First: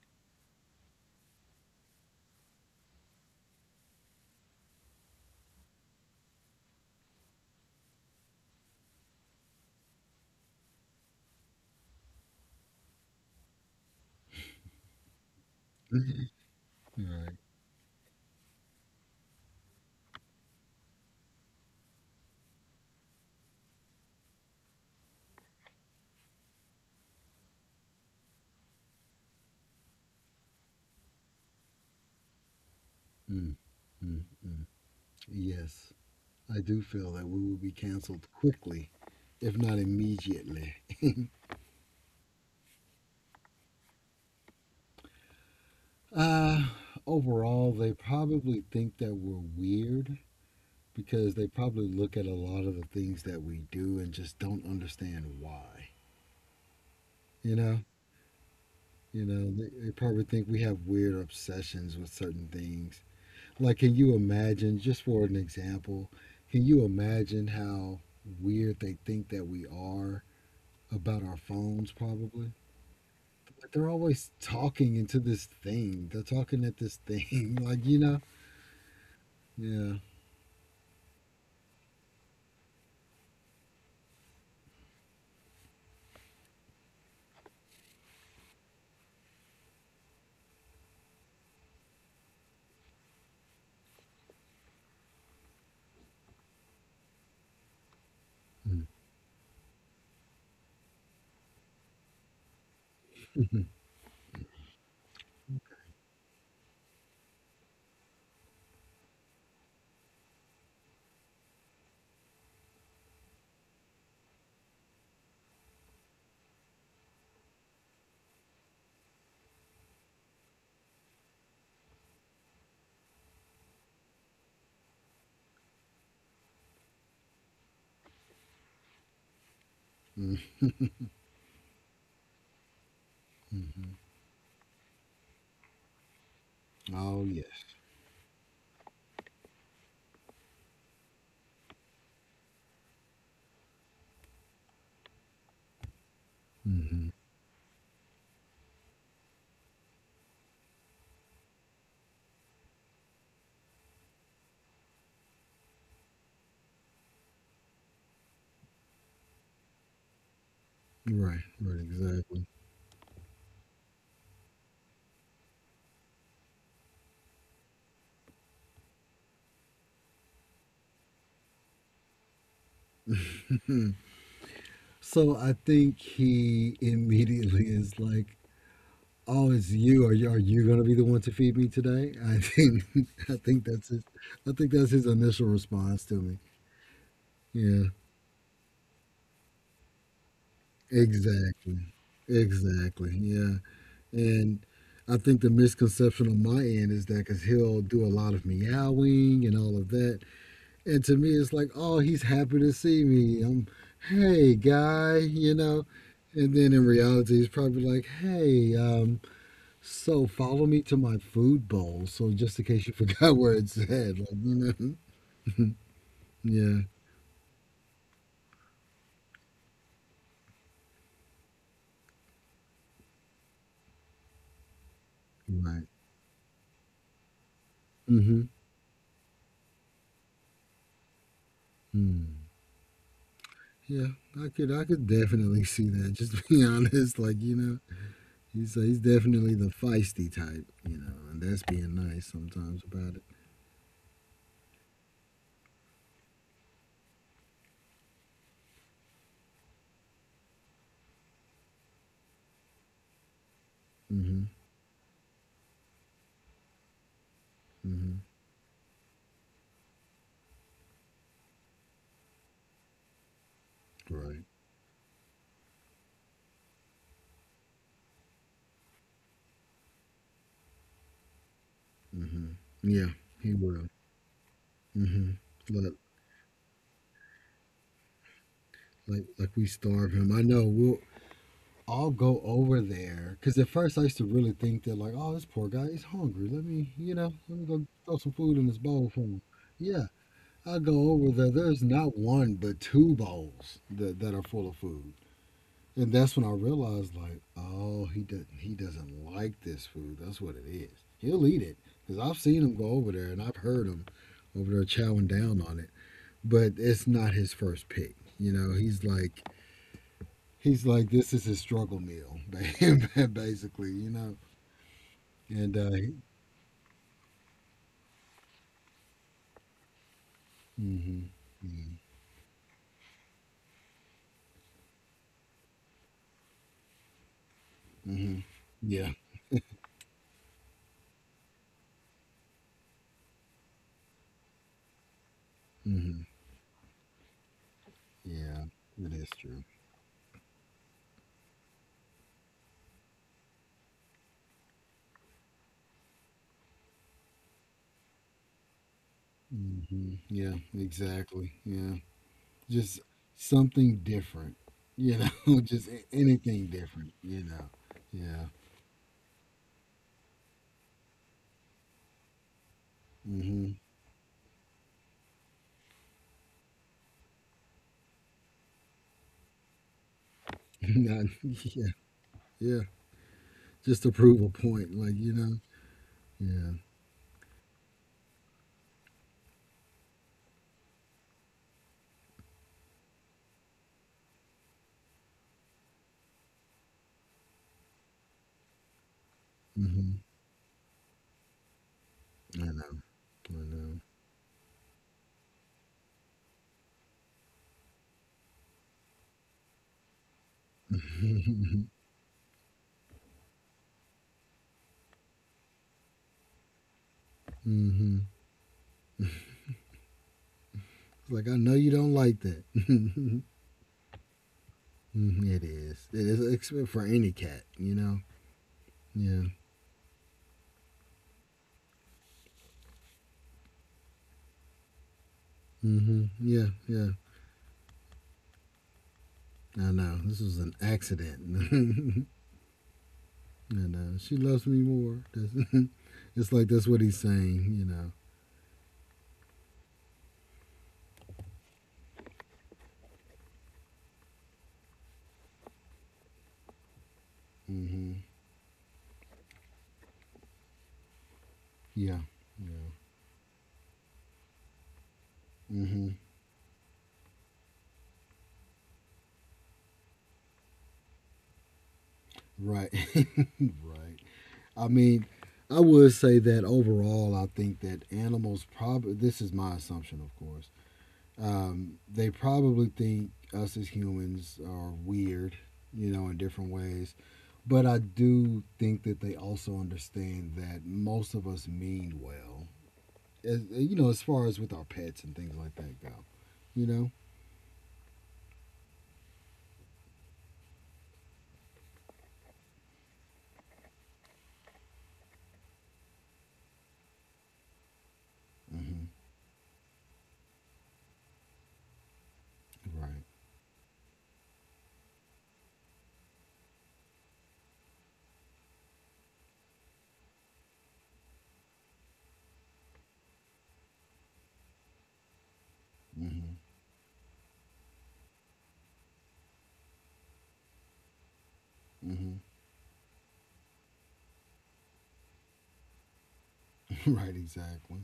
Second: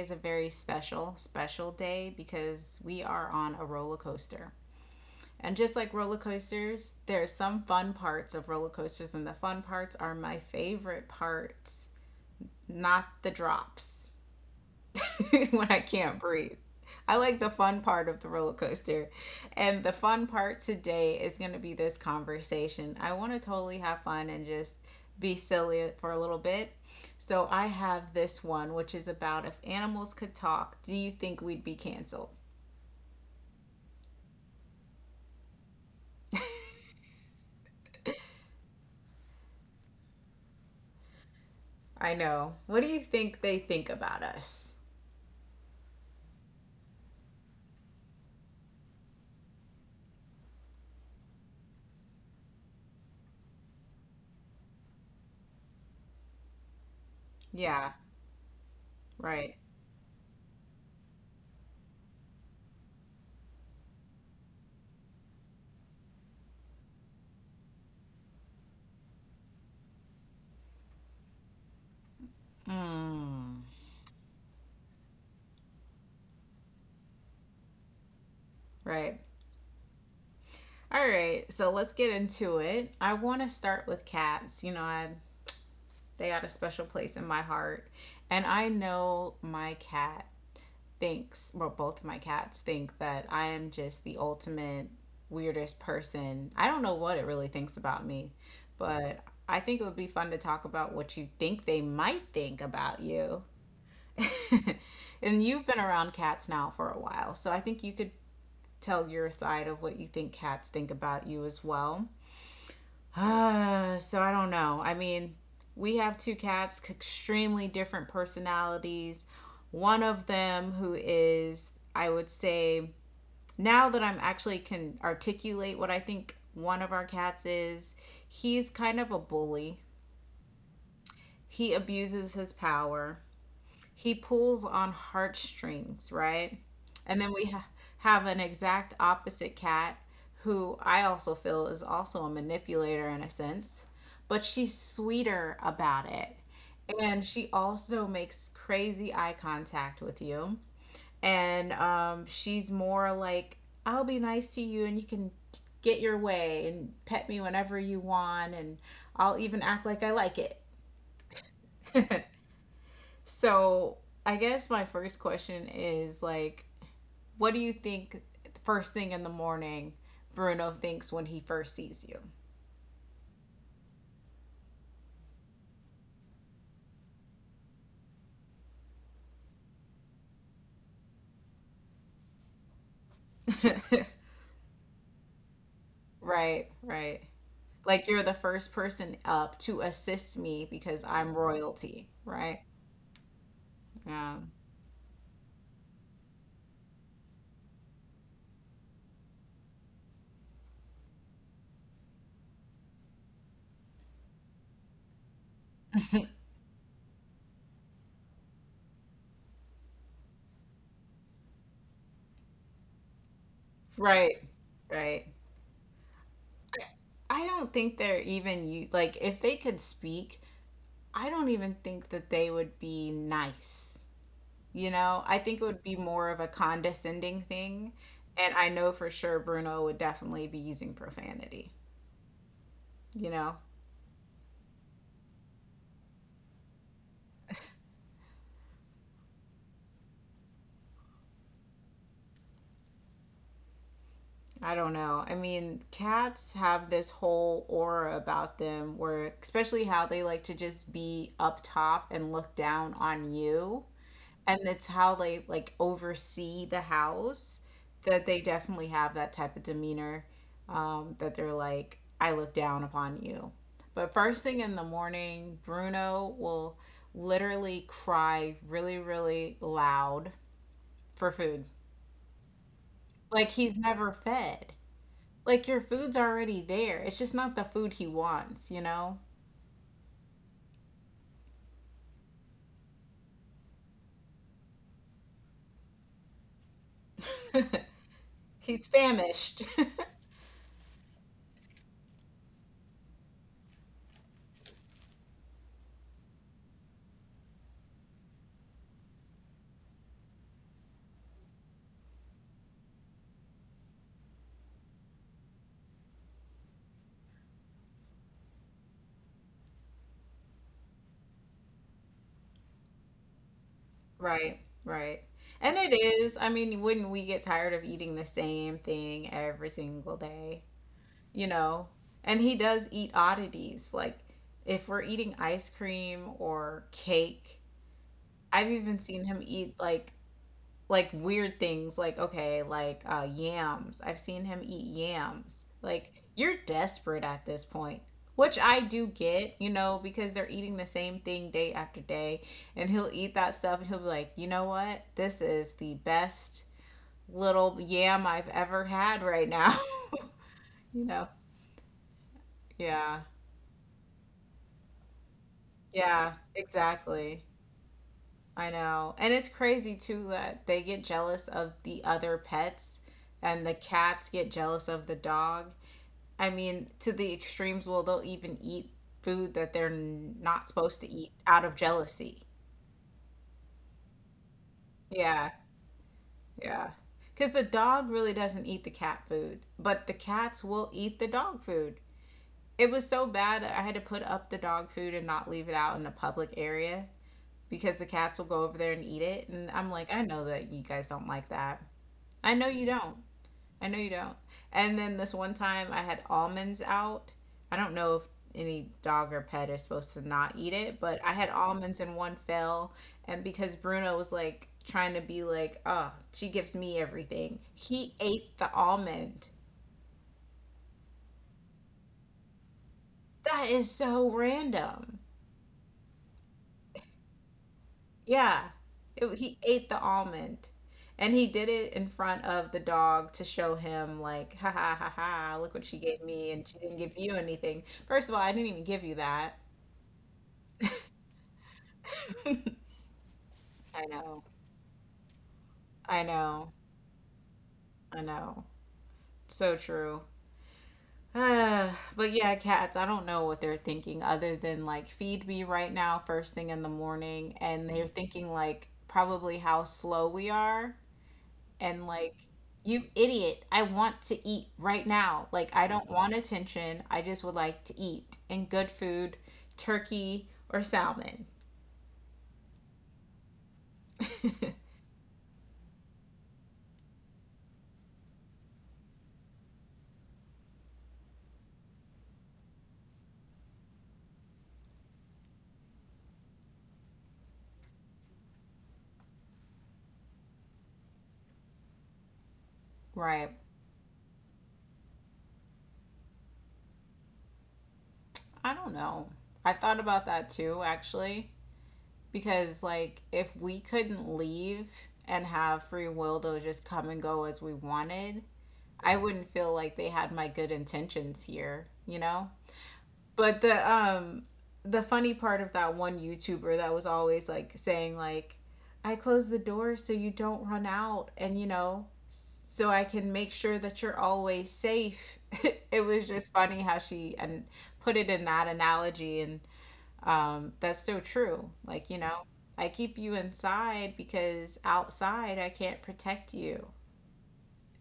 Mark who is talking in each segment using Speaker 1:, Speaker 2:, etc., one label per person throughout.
Speaker 1: is a very special, special day because we are on a roller coaster. And just like roller coasters, there are some fun parts of roller coasters, and the fun parts are my favorite parts, not the drops. When I can't breathe. I
Speaker 2: Right.
Speaker 1: like the fun part of the roller coaster. And the fun part today is going to be this conversation. I want to totally have fun and just be silly for a little bit. So I have this one, which is about, if animals could talk, do you think we'd be canceled?
Speaker 2: Mm, mm, mm. Yes, I do feel that we will be canceled quickly, if not immediately.
Speaker 1: I know. What do you think they think about us?
Speaker 2: Uh, Overall, they probably think that we're weird because they probably look at a lot of the things that we do and just don't understand why. You know,
Speaker 1: Yeah, right.
Speaker 2: they probably think we have weird obsessions with certain things. Like, can you imagine, just for an example, can you imagine how weird they think that we are? About our phones probably.
Speaker 1: Mm,
Speaker 2: But they're always talking into this thing. They're talking at this thing,
Speaker 1: right.
Speaker 2: Yeah.
Speaker 1: All right, so let's get into it. I want to start with cats. You know, I they got a special place in my heart. And I know my cat thinks, well, both my cats think that I am just the ultimate weirdest person. I don't know what it really thinks about me, but I think it would be fun to talk about what you think they might think about you.
Speaker 2: Mm-hmm.
Speaker 1: And you've been around cats now for a while, so I think you could tell your side of what you think cats think about you as well. So I don't know. I mean, we have two cats, extremely different personalities. One of them, who is, I would say, now that I'm actually can articulate what I think one of our cats is, he's kind of a bully. He abuses his power.
Speaker 2: Mm-hmm.
Speaker 1: He pulls on heartstrings, right? And then
Speaker 2: Oh
Speaker 1: we
Speaker 2: yes.
Speaker 1: have an exact opposite cat, who I also feel is also a manipulator in a sense, but she's sweeter about it.
Speaker 2: Hmm.
Speaker 1: And she also makes crazy eye contact with you. And she's more like, I'll be nice to you and you can get your way and pet me whenever you want. And I'll even act like I like it.
Speaker 2: Right. Right. Exactly.
Speaker 1: So I guess my first question is like, what do you think first thing in the morning Bruno thinks when he first sees
Speaker 2: So I think he immediately is like, "Oh, it's you. Are you going to be the one to feed me today?" I think I think
Speaker 1: you?
Speaker 2: that's his. I think that's his initial response to me.
Speaker 1: Right, right.
Speaker 2: Yeah.
Speaker 1: Like, you're the first person up to assist me because I'm
Speaker 2: Exactly.
Speaker 1: royalty, right?
Speaker 2: Exactly. Yeah.
Speaker 1: Yeah.
Speaker 2: And I think the misconception on my end is that because he'll do a lot of meowing and all of that. And to me, it's like, oh, he's happy to see me. I'm, hey, guy. And then in reality, he's probably like, hey, so follow me to my food bowl. So just in case you forgot where it's at, like,
Speaker 1: Right,
Speaker 2: you know.
Speaker 1: right.
Speaker 2: Yeah,
Speaker 1: I don't think they're even, you like, if they could speak, I don't even think that they would be nice. You know, I think it would
Speaker 2: right.
Speaker 1: be more of a condescending thing.
Speaker 2: Mm-hmm.
Speaker 1: And I know for sure Bruno would definitely be using profanity.
Speaker 2: Mm.
Speaker 1: You know,
Speaker 2: Yeah, I could definitely see that. Just be honest. He's definitely the feisty type, you know, and that's being nice sometimes about it.
Speaker 1: I don't know. I mean, cats have this whole aura about them, where, especially how they like to just be up top and look down on you,
Speaker 2: Mm-hmm.
Speaker 1: and it's how they like oversee the house,
Speaker 2: Mm-hmm.
Speaker 1: that they definitely have that type of demeanor, that they're like, I look down upon you. But first
Speaker 2: Right.
Speaker 1: thing in the morning, Bruno will literally cry really, really loud for food,
Speaker 2: Mm-hmm. Yeah,
Speaker 1: like
Speaker 2: he
Speaker 1: he's
Speaker 2: will.
Speaker 1: never fed.
Speaker 2: Mm-hmm.
Speaker 1: Like, your
Speaker 2: But
Speaker 1: food's already there, it's just not the food he wants.
Speaker 2: like we starve him. I know we'll I'll go over there because at first I used to really think that like, oh, this poor guy, he's hungry. Let me go throw some food in his
Speaker 1: He's
Speaker 2: bowl for him.
Speaker 1: famished.
Speaker 2: Yeah, I go over there. There's not one but two bowls that are full of food. And that's when I realized, like, oh, he doesn't like this food. That's what it is. He'll eat it because I've seen him go over there and I've heard him over there chowing down on it. But it's not his first pick. You know, he's like this is his struggle meal, basically. You know,
Speaker 1: Right, right. And
Speaker 2: and
Speaker 1: it is. I mean, wouldn't we get tired of eating the same thing every single day?
Speaker 2: mm-hmm.
Speaker 1: You know?
Speaker 2: Hmm.
Speaker 1: And he does eat oddities. Like, if we're eating ice cream or cake,
Speaker 2: Hmm.
Speaker 1: I've even
Speaker 2: Yeah.
Speaker 1: seen him eat like weird things, like, okay, like yams. I've seen him eat yams. Like,
Speaker 2: Mm-hmm.
Speaker 1: you're desperate at this point, which
Speaker 2: Yeah,
Speaker 1: I do
Speaker 2: it is
Speaker 1: get
Speaker 2: true.
Speaker 1: you know because they're eating the same thing day after day. And he'll eat that stuff and he'll be like, you know what, this is the best little yam I've ever had right now.
Speaker 2: Hmm. Yeah,
Speaker 1: You know.
Speaker 2: exactly. Yeah. Just
Speaker 1: Yeah.
Speaker 2: something different, just
Speaker 1: Yeah,
Speaker 2: anything different,
Speaker 1: exactly.
Speaker 2: Yeah.
Speaker 1: I know. And it's crazy too, that they get jealous of the other pets, and the
Speaker 2: Hmm.
Speaker 1: cats get jealous of the dog. I mean, to the extremes, well, they'll even eat food that they're not supposed to eat out of
Speaker 2: Yeah.
Speaker 1: jealousy.
Speaker 2: Yeah. Just to prove a point, like, you
Speaker 1: Yeah,
Speaker 2: know. Yeah.
Speaker 1: yeah. Because the dog really doesn't eat the cat food, but the cats will eat the dog food. It was so bad, that I had to put up the dog food and not leave it out in a public area, because the cats will go over there and eat it. And I'm like,
Speaker 2: Hmm.
Speaker 1: I know that you guys don't like that. I
Speaker 2: I
Speaker 1: know you
Speaker 2: know.
Speaker 1: don't.
Speaker 2: I
Speaker 1: I know
Speaker 2: know.
Speaker 1: you don't. And then this one time I had almonds out. I don't know if any dog or pet is supposed to not eat it, but I had almonds in one fell. And because Bruno was like, trying to be like, oh, she gives me everything, he
Speaker 2: Hmm.
Speaker 1: ate the almond.
Speaker 2: It's like, I know you don't like that.
Speaker 1: That is so random.
Speaker 2: Mhm, it is. It is except for any cat.
Speaker 1: Yeah. It,
Speaker 2: Yeah.
Speaker 1: he ate the almond. And he did it in front of the dog to show him, like, ha ha ha ha, look what she gave
Speaker 2: Hmm.
Speaker 1: me,
Speaker 2: Yeah.
Speaker 1: and she didn't
Speaker 2: Yeah.
Speaker 1: give you anything. First of all, I didn't even give you that.
Speaker 2: I know. This was an accident. And
Speaker 1: I
Speaker 2: she
Speaker 1: know.
Speaker 2: loves me more.
Speaker 1: I
Speaker 2: It's like
Speaker 1: know.
Speaker 2: that's what he's saying.
Speaker 1: I know. So true. But yeah, cats, I don't know what they're thinking other than like, feed me right now first thing in the morning, and they're
Speaker 2: Hmm.
Speaker 1: thinking like, probably how slow we are, and
Speaker 2: Yeah.
Speaker 1: like,
Speaker 2: Yeah.
Speaker 1: you idiot, I want to eat right now. Like, I
Speaker 2: Hmm.
Speaker 1: don't want attention. I just would like to eat and good food, turkey or salmon.
Speaker 2: Right. Right. I mean, I would say that overall, I think that animals probably, this is my assumption, of course, they probably think us as humans are weird, in different ways. But I do think that they also understand that most of us mean well
Speaker 1: Right.
Speaker 2: as, as far as with our pets and things like that go, you know.
Speaker 1: I don't know. I've thought about that too, actually, because like, if we couldn't leave and have free will to just come and go as we wanted,
Speaker 2: Mm-hmm.
Speaker 1: I wouldn't feel like they had my good intentions here, you know?
Speaker 2: Right.
Speaker 1: But the funny part of that one YouTuber that was always like saying like, I close the door so you don't run out, and, you know, so I can make sure that you're always safe. It was
Speaker 2: Mm-hmm.
Speaker 1: just funny how she and put it in that analogy, and that's so true. Like, you
Speaker 2: Mm-hmm.
Speaker 1: know, I keep you inside because outside I can't protect you,
Speaker 2: Right. Exactly.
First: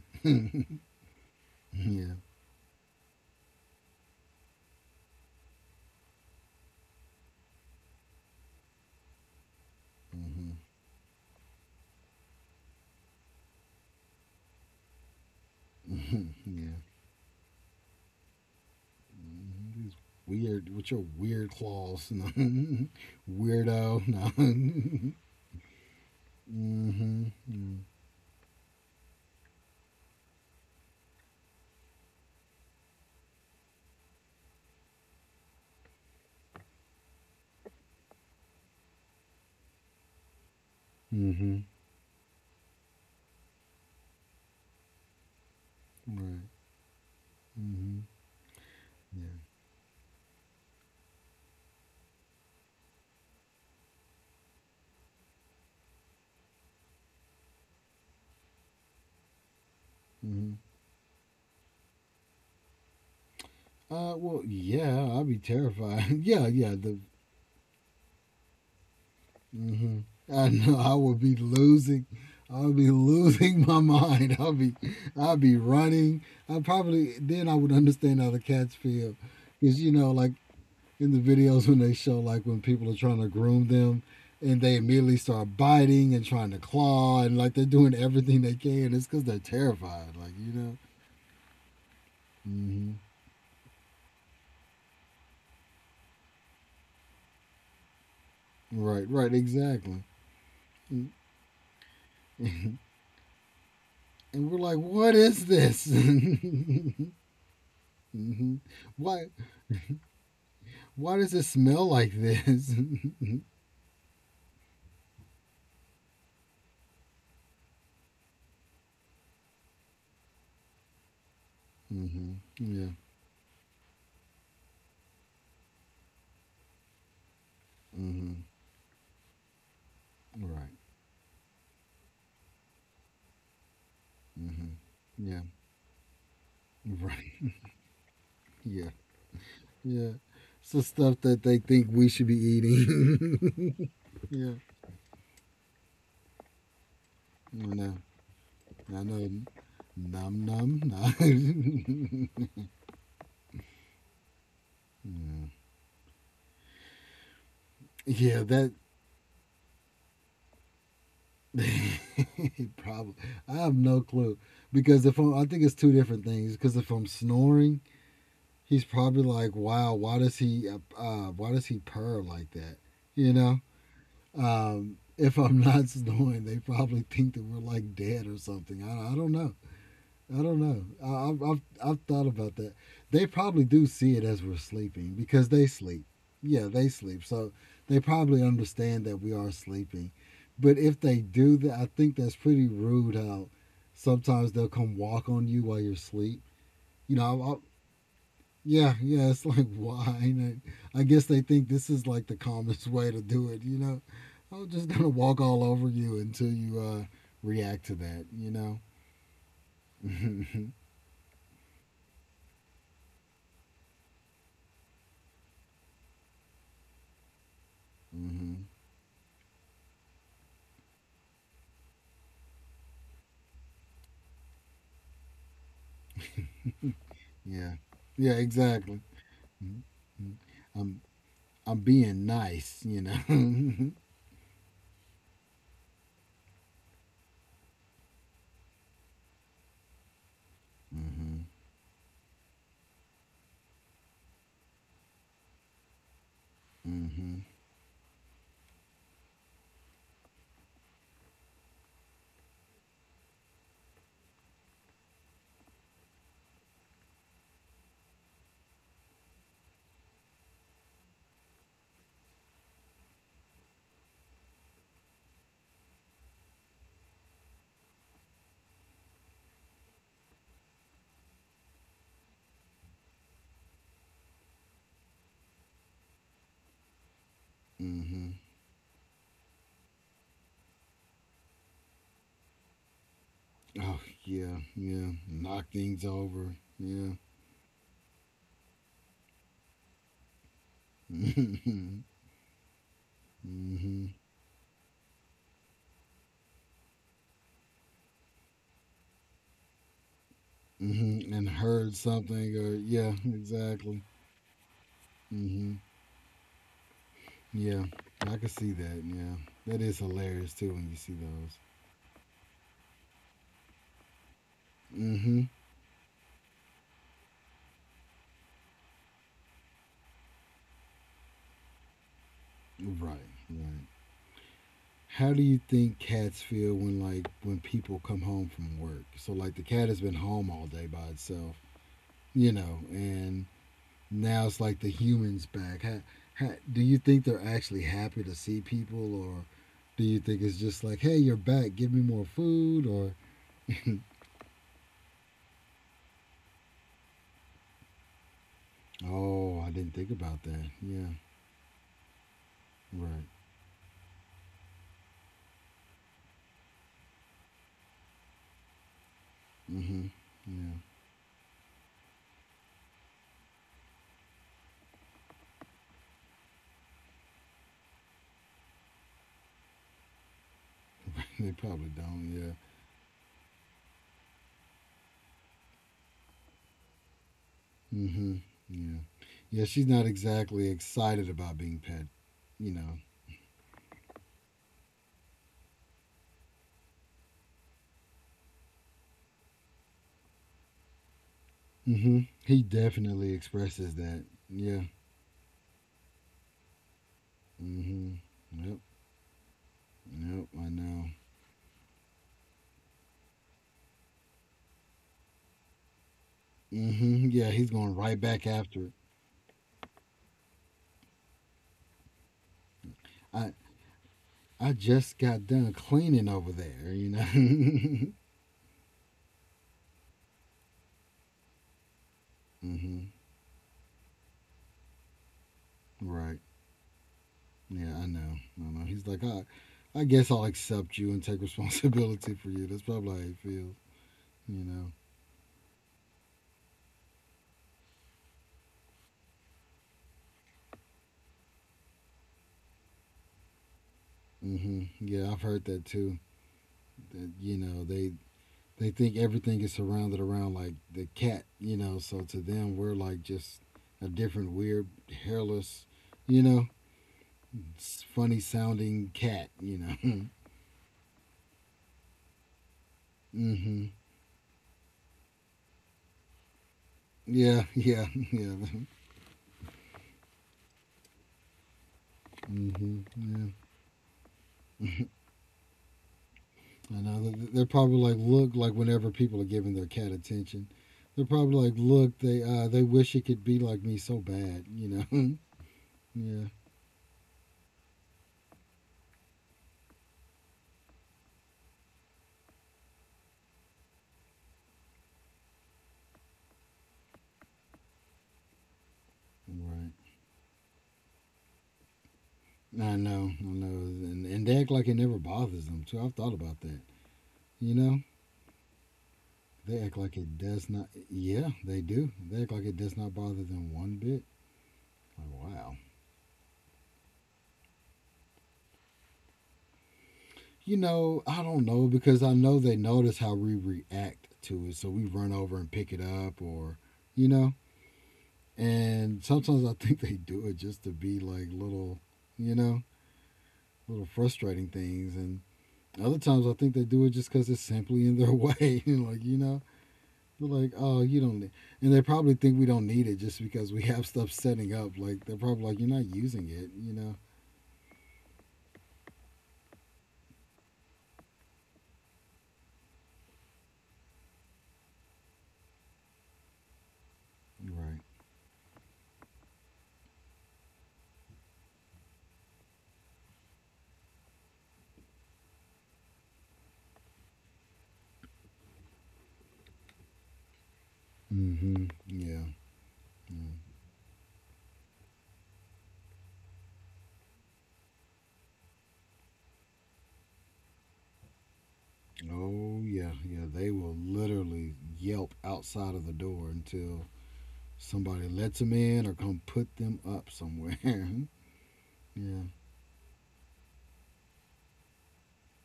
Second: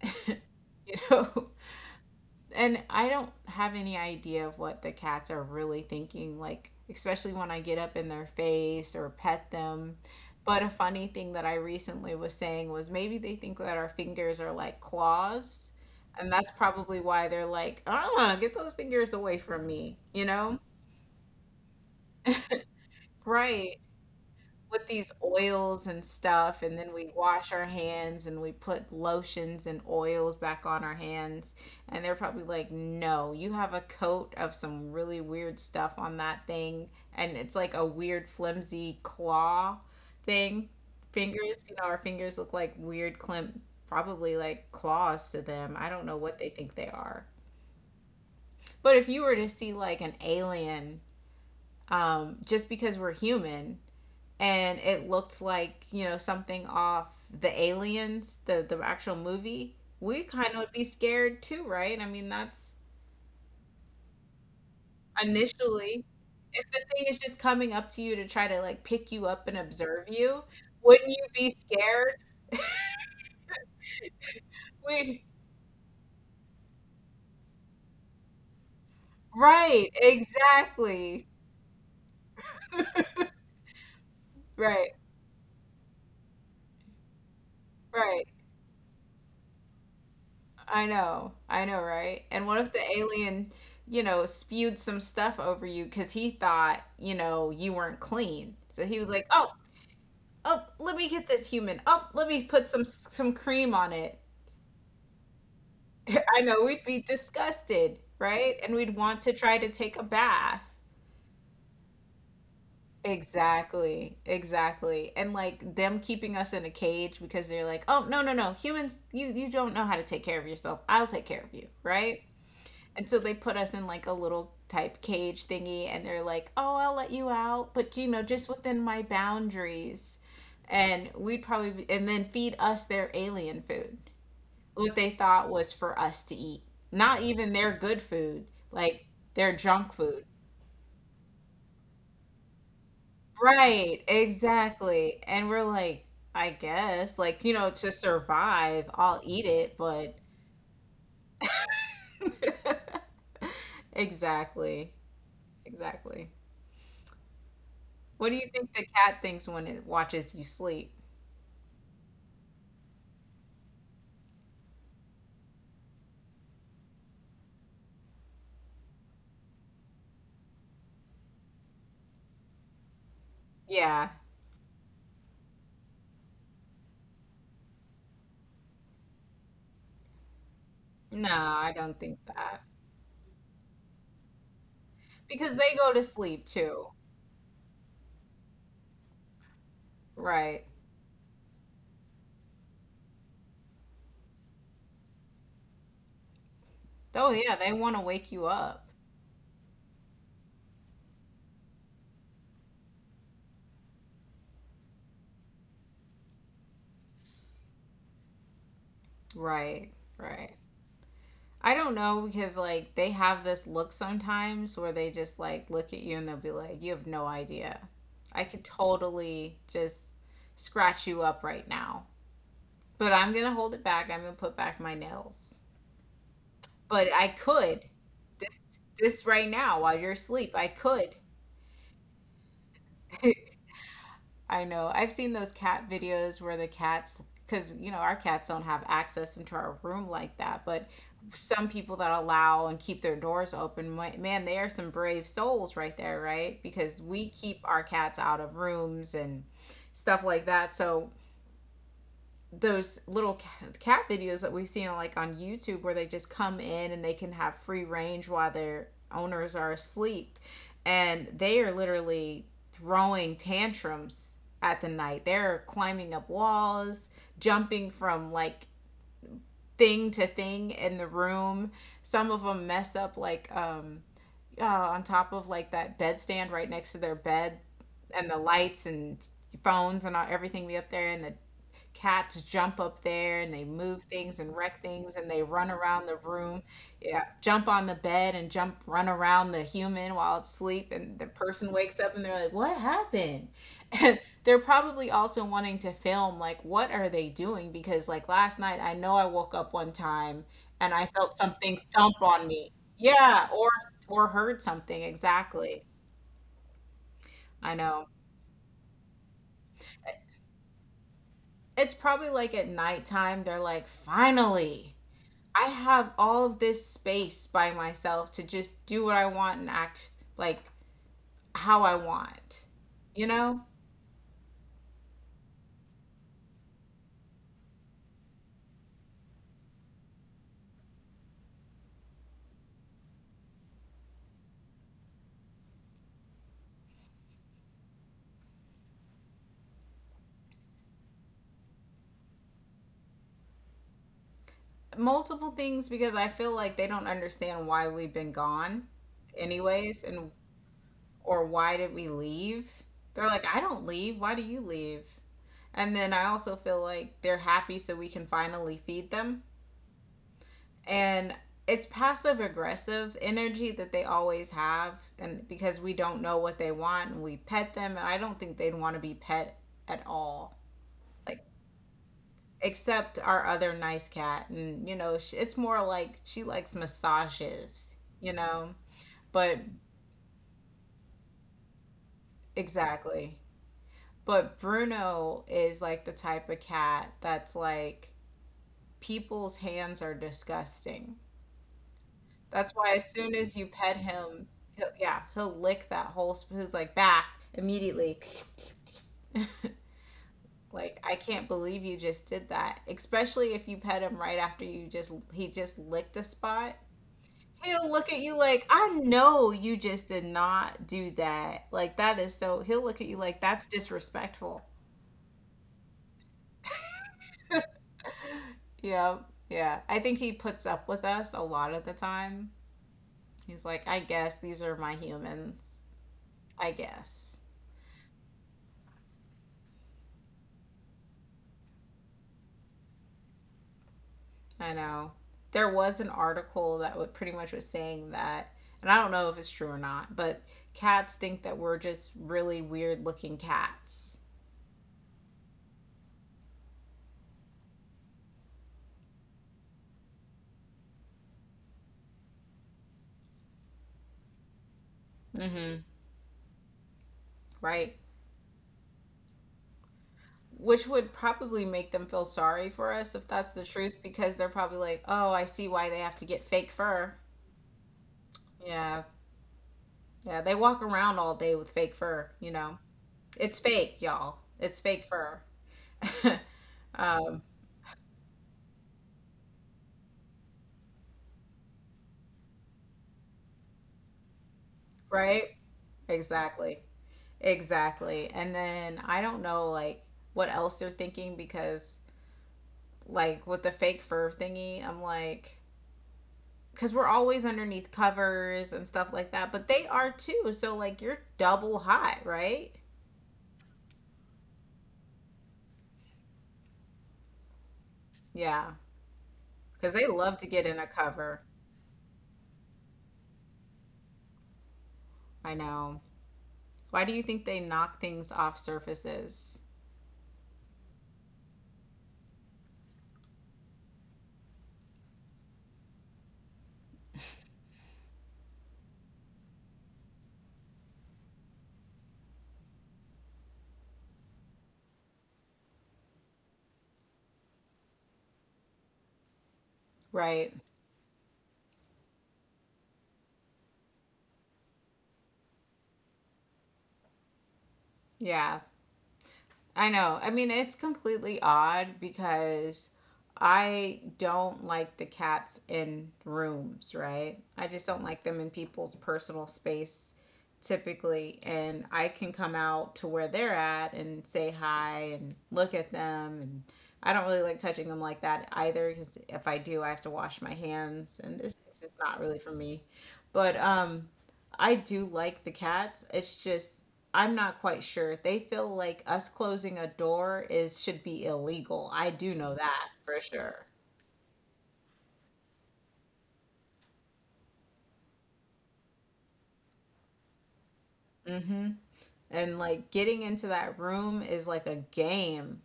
Speaker 1: you know?
Speaker 2: Yeah.
Speaker 1: And I don't have any idea of what the cats are really thinking, like, especially when I get up in their face or pet them.
Speaker 2: Mm-hmm.
Speaker 1: But a funny thing that I recently was saying was, maybe they think that our fingers are like claws. And
Speaker 2: Mm-hmm.
Speaker 1: that's
Speaker 2: Yeah.
Speaker 1: probably why they're like, ah, get those fingers away from
Speaker 2: Mhm. These
Speaker 1: me, you know?
Speaker 2: weird with your weird claws. No.
Speaker 1: Right.
Speaker 2: Weirdo. No.
Speaker 1: With
Speaker 2: Mm-hmm.
Speaker 1: these oils and stuff, and then we wash our
Speaker 2: Mm-hmm.
Speaker 1: hands and we put lotions and oils back on our hands. And they're probably like, no, you have a coat of some really weird stuff on that thing. And it's like a weird, flimsy claw thing.
Speaker 2: Mm-hmm.
Speaker 1: Fingers, you know, our fingers look like weird, climp, probably like claws to them. I don't know what
Speaker 2: Right.
Speaker 1: they think they are.
Speaker 2: Mm-hmm.
Speaker 1: But if you
Speaker 2: Yeah.
Speaker 1: were to see like an alien, just because we're human, and it looked like, you know, something off the aliens, the actual movie, we kind
Speaker 2: Mm-hmm.
Speaker 1: of would be scared too, right? I mean, that's
Speaker 2: Well, yeah, I'd be
Speaker 1: initially.
Speaker 2: terrified. Yeah,
Speaker 1: If
Speaker 2: yeah,
Speaker 1: the
Speaker 2: the
Speaker 1: thing is just coming up to you to try to like pick you up and
Speaker 2: hmm
Speaker 1: observe you,
Speaker 2: I know I
Speaker 1: wouldn't
Speaker 2: will
Speaker 1: you
Speaker 2: be
Speaker 1: be
Speaker 2: losing.
Speaker 1: scared?
Speaker 2: I'll be losing my mind.
Speaker 1: We...
Speaker 2: I'll be running. I probably then I would understand how the cats feel, because
Speaker 1: Right,
Speaker 2: like in the
Speaker 1: exactly.
Speaker 2: videos when they show like when people are trying to groom them, and they
Speaker 1: Right,
Speaker 2: immediately start biting and trying to claw and like they're doing
Speaker 1: right.
Speaker 2: everything they can. It's because they're terrified.
Speaker 1: I know. I know, right? And what if the
Speaker 2: Hmm.
Speaker 1: alien, you know, spewed some stuff over you because he thought, you know, you weren't clean, so he was
Speaker 2: Right.
Speaker 1: like,
Speaker 2: Right.
Speaker 1: oh,
Speaker 2: Exactly.
Speaker 1: oh, let me get this human. Oh, let me put some cream on it.
Speaker 2: And we're like, what is this?
Speaker 1: I know we'd be disgusted,
Speaker 2: Hmm.
Speaker 1: right? And we'd want
Speaker 2: Why?
Speaker 1: to try to take a bath.
Speaker 2: Why does it smell like this?
Speaker 1: Exactly. Exactly. And like them keeping us in a cage, because they're like, "Oh, no, no, no. Humans, you don't know how to take care of yourself. I'll take care of you." Right?
Speaker 2: Mm-hmm. Yeah.
Speaker 1: And so they put us in like a little type cage thingy and they're like, "Oh, I'll let you out, but you know,
Speaker 2: Mm-hmm.
Speaker 1: just within my boundaries."
Speaker 2: Right.
Speaker 1: And we'd probably be, and then feed us their alien food,
Speaker 2: Mm-hmm.
Speaker 1: what they
Speaker 2: Yeah.
Speaker 1: thought was for us to eat. Not even
Speaker 2: Right.
Speaker 1: their good food,
Speaker 2: Yeah.
Speaker 1: like their junk
Speaker 2: Yeah.
Speaker 1: food.
Speaker 2: So stuff that they think we should be eating.
Speaker 1: Right,
Speaker 2: Yeah.
Speaker 1: exactly. And we're like, I guess, like, you
Speaker 2: I
Speaker 1: know, to
Speaker 2: know.
Speaker 1: survive,
Speaker 2: I
Speaker 1: I'll
Speaker 2: know.
Speaker 1: eat it, but
Speaker 2: Num num num.
Speaker 1: exactly.
Speaker 2: Mm.
Speaker 1: Exactly. What do
Speaker 2: Yeah.
Speaker 1: you think
Speaker 2: That.
Speaker 1: the cat thinks when it watches you sleep?
Speaker 2: Probably. I have no clue because if I'm, I think it's two different things. Because if I'm snoring, he's probably like, "Wow, why does he? Why does he purr like that?" You know.
Speaker 1: Yeah.
Speaker 2: If I'm not snoring, they probably think that we're like dead or something. I don't know. I don't know.
Speaker 1: No,
Speaker 2: I, I've,
Speaker 1: I
Speaker 2: I've,
Speaker 1: don't
Speaker 2: I've
Speaker 1: think
Speaker 2: thought about
Speaker 1: that.
Speaker 2: that. They probably do see it as we're sleeping because
Speaker 1: Because
Speaker 2: they
Speaker 1: they go to
Speaker 2: sleep.
Speaker 1: sleep
Speaker 2: Yeah, they
Speaker 1: too.
Speaker 2: sleep. So they probably understand that we are sleeping.
Speaker 1: Right.
Speaker 2: But if they do that, I think that's pretty rude how sometimes they'll come walk on you while you're asleep. You
Speaker 1: Oh, yeah,
Speaker 2: know,
Speaker 1: they want to wake you up.
Speaker 2: yeah, yeah, it's like why? And I guess they think this is like the calmest way to do it, you know. I'm just gonna walk all over you until you react to that.
Speaker 1: Right, right. I don't know, because like they have this look sometimes where they just like look at you and they'll be like, "You have no idea. I could
Speaker 2: Hmm.
Speaker 1: totally just scratch you up right now, but I'm gonna hold it back. I'm gonna put back my nails, but I
Speaker 2: Yeah,
Speaker 1: could
Speaker 2: yeah,
Speaker 1: this
Speaker 2: exactly.
Speaker 1: this right now
Speaker 2: Mhm.
Speaker 1: while you're asleep. I
Speaker 2: I'm
Speaker 1: could."
Speaker 2: I'm being nice, Hmm.
Speaker 1: I know. I've seen those cat videos where the cats, because, you know, our cats don't have access into our room like that, but some people that allow and keep their doors open, man, they are some brave souls right there, right? Because we
Speaker 2: Hmm.
Speaker 1: keep our cats out of rooms and stuff like that. So those little cat videos that we've seen like on YouTube where they just come in and they can have free range while their owners are asleep and they are literally throwing tantrums at the night. They're climbing up walls, jumping from like thing to thing in the room. Some of them mess up on top of like that bedstand right next to their bed and the
Speaker 2: Hmm.
Speaker 1: lights and phones and all, everything be up there and the cats jump up there and they move
Speaker 2: Oh
Speaker 1: things and
Speaker 2: yeah,
Speaker 1: wreck
Speaker 2: yeah.
Speaker 1: things and they run
Speaker 2: Knock
Speaker 1: around
Speaker 2: things
Speaker 1: the
Speaker 2: over.
Speaker 1: room,
Speaker 2: Yeah.
Speaker 1: yeah, jump on the bed and jump run around the human while it's asleep and the person wakes
Speaker 2: Hmm.
Speaker 1: up and they're like, what happened?
Speaker 2: Hmm.
Speaker 1: And they're probably also wanting to film like what are they doing, because like last night I know I woke up one time and I
Speaker 2: Hmm.
Speaker 1: felt
Speaker 2: And
Speaker 1: something
Speaker 2: heard
Speaker 1: thump on
Speaker 2: something,
Speaker 1: me,
Speaker 2: or yeah,
Speaker 1: yeah,
Speaker 2: exactly.
Speaker 1: or heard something
Speaker 2: Hmm.
Speaker 1: exactly. I
Speaker 2: Yeah,
Speaker 1: know,
Speaker 2: I can see that. Yeah, that is hilarious too when you see those.
Speaker 1: it's probably like at nighttime they're like, finally
Speaker 2: Mm-hmm.
Speaker 1: I have all of this space by myself to just do what I want and act like how I want.
Speaker 2: Right.
Speaker 1: You know?
Speaker 2: Right. How do you think cats feel when like when people come home from work? So like the cat has been home all day by itself, and now it's like the humans back. Do you think they're actually happy to see people, or do you think it's just like, hey, you're back, give me more food, or
Speaker 1: Multiple things, because I feel like they don't understand why we've been gone
Speaker 2: Oh, I didn't
Speaker 1: anyways
Speaker 2: think
Speaker 1: and
Speaker 2: about that. Yeah.
Speaker 1: or why did we leave?
Speaker 2: Right.
Speaker 1: They're like, "I don't leave. Why do you leave?" And then I also feel like they're happy so we can finally feed them.
Speaker 2: Mm-hmm. Yeah.
Speaker 1: And it's passive aggressive energy that they always have, and because we don't know what they want and we pet them and I don't think they'd want to be pet at all, like
Speaker 2: They probably don't.
Speaker 1: except our other nice cat, and you know it's more like she likes massages,
Speaker 2: Yeah.
Speaker 1: you
Speaker 2: Hmm.
Speaker 1: know,
Speaker 2: Yeah.
Speaker 1: but
Speaker 2: Yeah. She's not exactly excited about being pet. You know.
Speaker 1: exactly. But Bruno is like the type of cat that's like people's hands are disgusting.
Speaker 2: Hmm. He
Speaker 1: That's why as soon
Speaker 2: definitely
Speaker 1: as you
Speaker 2: expresses
Speaker 1: pet
Speaker 2: that.
Speaker 1: him,
Speaker 2: Yeah.
Speaker 1: he'll, yeah, he'll lick that whole spoon. He's like, bath,
Speaker 2: Hmm.
Speaker 1: immediately.
Speaker 2: Yep. Yep. I
Speaker 1: Like,
Speaker 2: know.
Speaker 1: I can't believe you just did that. Especially if you pet him right after you just, he just licked a spot.
Speaker 2: Hmm. Yeah. He's
Speaker 1: He'll
Speaker 2: going
Speaker 1: look at
Speaker 2: right
Speaker 1: you
Speaker 2: back
Speaker 1: like,
Speaker 2: after
Speaker 1: I
Speaker 2: it.
Speaker 1: know you just did not do that. Like, that is so, he'll look at you like,
Speaker 2: I
Speaker 1: that's disrespectful.
Speaker 2: I just got done cleaning over there. You know.
Speaker 1: Yeah, yeah. I think he puts up with us a lot of the time.
Speaker 2: Hmm.
Speaker 1: He's like, I guess these are my humans.
Speaker 2: Right.
Speaker 1: I guess.
Speaker 2: Yeah. I know. I know. He's like, I guess I'll accept you and take responsibility for you. That's probably how he feels. You
Speaker 1: I
Speaker 2: know.
Speaker 1: know. There was an article that would pretty much was saying that, and I don't know if it's true or not, but cats think that we're just really weird looking cats.
Speaker 2: Hmm. Yeah. I've heard that too. That they think everything is surrounded around like the cat, you know. So to them, we're like just a different, weird,
Speaker 1: Mm-hmm.
Speaker 2: hairless, you know,
Speaker 1: Right?
Speaker 2: funny sounding cat.
Speaker 1: Which would probably make them feel sorry for us if that's
Speaker 2: Mm
Speaker 1: the
Speaker 2: hmm.
Speaker 1: truth, because they're probably like, oh, I see why they have to get fake fur.
Speaker 2: Yeah, yeah, yeah.
Speaker 1: Yeah. Yeah. They walk around all day with fake fur, you
Speaker 2: Mm
Speaker 1: know? It's
Speaker 2: hmm.
Speaker 1: fake, y'all. It's
Speaker 2: Yeah.
Speaker 1: fake fur.
Speaker 2: I know they're probably like, look, like whenever people are giving their cat attention, they're probably like, look, they wish it could be like me so bad,
Speaker 1: Right?
Speaker 2: Yeah.
Speaker 1: Exactly. Exactly. And then I don't know like what else they're thinking, because like with the fake fur thingy, I'm like, cuz we're always underneath covers and stuff like that, but they
Speaker 2: Right.
Speaker 1: are too. So like you're double hot, right?
Speaker 2: I know, and they act like it never bothers them too. I've thought about that. You know,
Speaker 1: Yeah.
Speaker 2: they
Speaker 1: Cuz
Speaker 2: act
Speaker 1: they
Speaker 2: like it
Speaker 1: love to get
Speaker 2: does
Speaker 1: in
Speaker 2: not.
Speaker 1: a cover.
Speaker 2: Yeah, they do. They act like it does not bother them one bit. Like
Speaker 1: I
Speaker 2: wow.
Speaker 1: know. Why do you think they knock things off surfaces?
Speaker 2: You know, I don't know because I know they notice how we react to it, so we run over and pick it up, or you know. And sometimes I think they do it just to be like little, you know, little frustrating things, and other times I think they do it just because it's simply in their way. They're
Speaker 1: Right.
Speaker 2: like, oh, you don't need, and they probably think we don't need it just because we have stuff setting up. Like they're probably like, you're not using it, you know?
Speaker 1: Yeah. I know. I mean, it's completely odd because I don't like the cats in rooms, right? I just
Speaker 2: Right.
Speaker 1: don't like them in people's personal space typically. And I can come out to where they're at and say hi and look at them. And I don't really like touching them like that either, because if I do, I have to wash my hands. And it's
Speaker 2: Mm-hmm.
Speaker 1: just not really
Speaker 2: Yeah.
Speaker 1: for me.
Speaker 2: Yeah.
Speaker 1: But I do like the cats. It's just I'm not quite sure. They feel like us closing a door is should be illegal. I do know
Speaker 2: Oh
Speaker 1: that
Speaker 2: yeah,
Speaker 1: for
Speaker 2: yeah.
Speaker 1: sure.
Speaker 2: They will literally yelp outside of the door until somebody lets them in or come put them up somewhere. Yeah.
Speaker 1: Hmm. And like getting into that room is like a game.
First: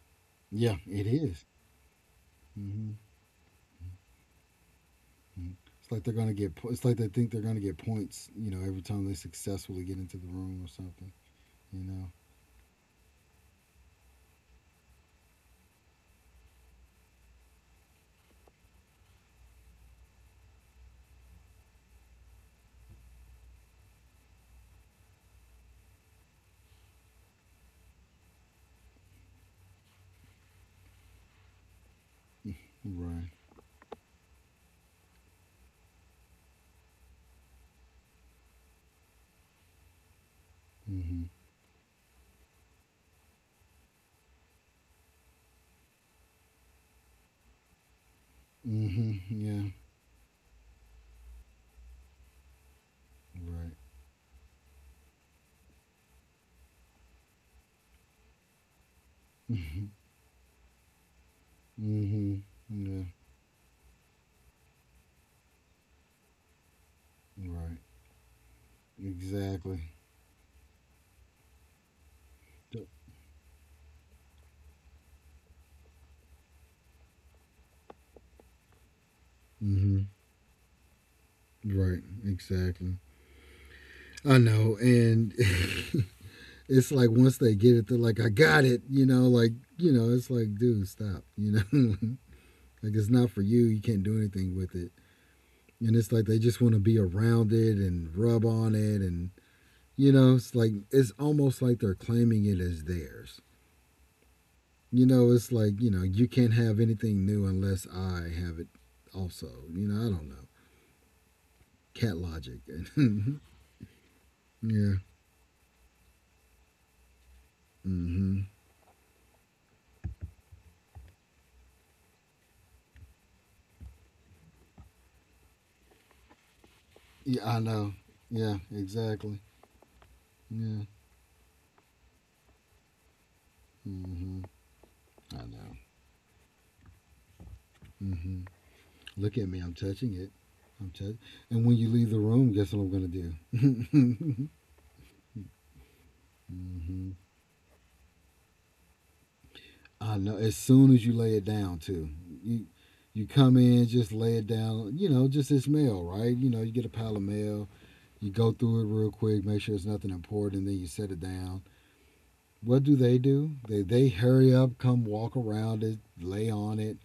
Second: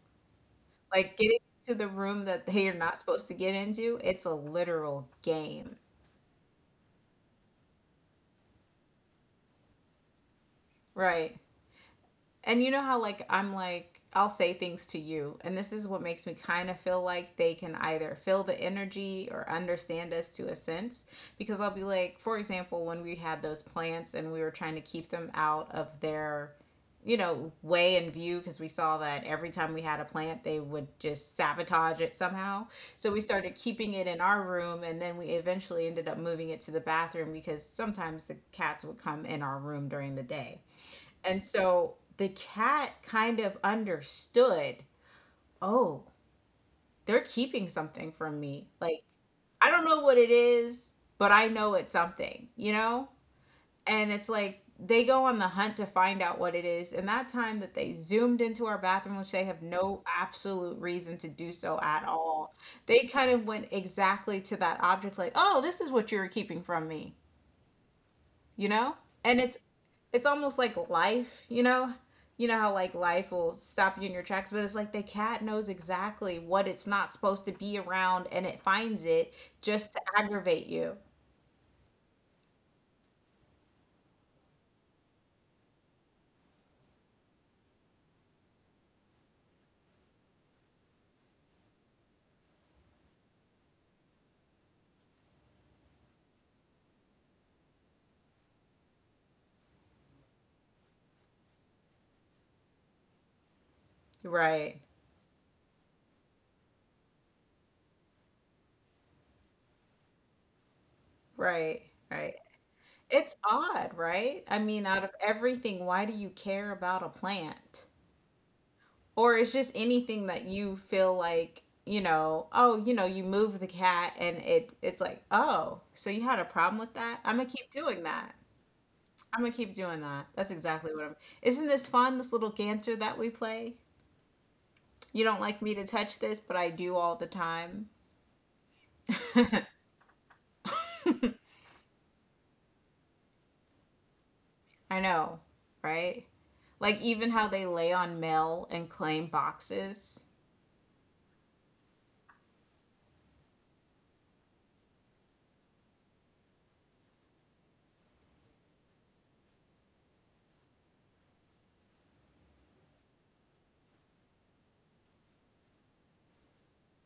Speaker 2: Yeah. It
Speaker 1: Like getting
Speaker 2: is.
Speaker 1: to the room that they are
Speaker 2: Mm-hmm.
Speaker 1: not supposed to get into, it's a literal
Speaker 2: Mm-hmm.
Speaker 1: game.
Speaker 2: It's like they're gonna get. It's like they think they're gonna get points. You know, every time they successfully get into the room or something.
Speaker 1: Right.
Speaker 2: You know.
Speaker 1: And you know how like I'm like I'll say things to you, and this is what makes me kind of feel like they can either feel the energy or understand us to a sense, because I'll be like, for example, when we had those plants and we were trying to keep them out of their, you know, way and view, because we saw that every time we had a plant they would just sabotage it somehow. So we
Speaker 2: Right.
Speaker 1: started keeping it in our room, and then we eventually ended up moving it to the bathroom because sometimes the cats would come in our room during the day.
Speaker 2: Mm-hmm.
Speaker 1: And so the cat kind of understood, oh, they're keeping something from me. Like,
Speaker 2: Mm-hmm. Yeah.
Speaker 1: I don't know what it is, but I know it's something, you know?
Speaker 2: Right.
Speaker 1: And it's like they go on the hunt to find out what it is. And that time that they zoomed into our bathroom, which they have
Speaker 2: Mm-hmm.
Speaker 1: no absolute reason to do so at
Speaker 2: Mm-hmm.
Speaker 1: all, they
Speaker 2: Yeah.
Speaker 1: kind of went exactly to that object, like, oh, this is what you were keeping from me,
Speaker 2: Right.
Speaker 1: you know. And it's
Speaker 2: Exactly.
Speaker 1: it's almost like life, you know, you know how like life will stop you in your tracks, but it's like the cat knows exactly what it's not supposed to be around and it finds it just to
Speaker 2: Mm-hmm.
Speaker 1: aggravate you,
Speaker 2: Right. Exactly. I know. And it's like once they get it, they're like, I got it. You know, like, it's like, dude, stop. You know, like it's not for you. You can't do anything with it. And it's like they just want to be around it and rub on it. And, it's like, it's almost like they're claiming it as theirs.
Speaker 1: right?
Speaker 2: You know, it's like, you can't have anything new unless I have it also. You know, I don't know.
Speaker 1: Right.
Speaker 2: Cat
Speaker 1: Right,
Speaker 2: logic. Yeah.
Speaker 1: it's odd, right? I mean, out of everything, why do you care about a plant?
Speaker 2: Mm-hmm.
Speaker 1: Or it's just anything that you feel like, you know. Oh, you know, you move the cat and it's like, oh, so you had a problem with that, I'm
Speaker 2: Yeah,
Speaker 1: gonna
Speaker 2: I
Speaker 1: keep
Speaker 2: know.
Speaker 1: doing that.
Speaker 2: Yeah, exactly.
Speaker 1: I'm gonna keep doing that. That's
Speaker 2: Yeah.
Speaker 1: exactly what I'm. Isn't this fun, this little ganter that we play?
Speaker 2: Mm-hmm.
Speaker 1: You don't
Speaker 2: I
Speaker 1: like me
Speaker 2: know.
Speaker 1: to touch this, but I do all the time.
Speaker 2: Mm-hmm. Look at me. I'm touching it. I'm touching. And when you leave the room, guess what I'm going to do?
Speaker 1: I know, right? Like
Speaker 2: Mm-hmm.
Speaker 1: even how they lay on mail and claim
Speaker 2: I
Speaker 1: boxes.
Speaker 2: know. As soon as you lay it down, too. You you come in, just lay it down. You know, just this mail, right? You know, you get a pile of mail. You go through it real quick, make sure it's nothing important, and then you set it down. What do they do? They hurry up, come walk around it, lay on it,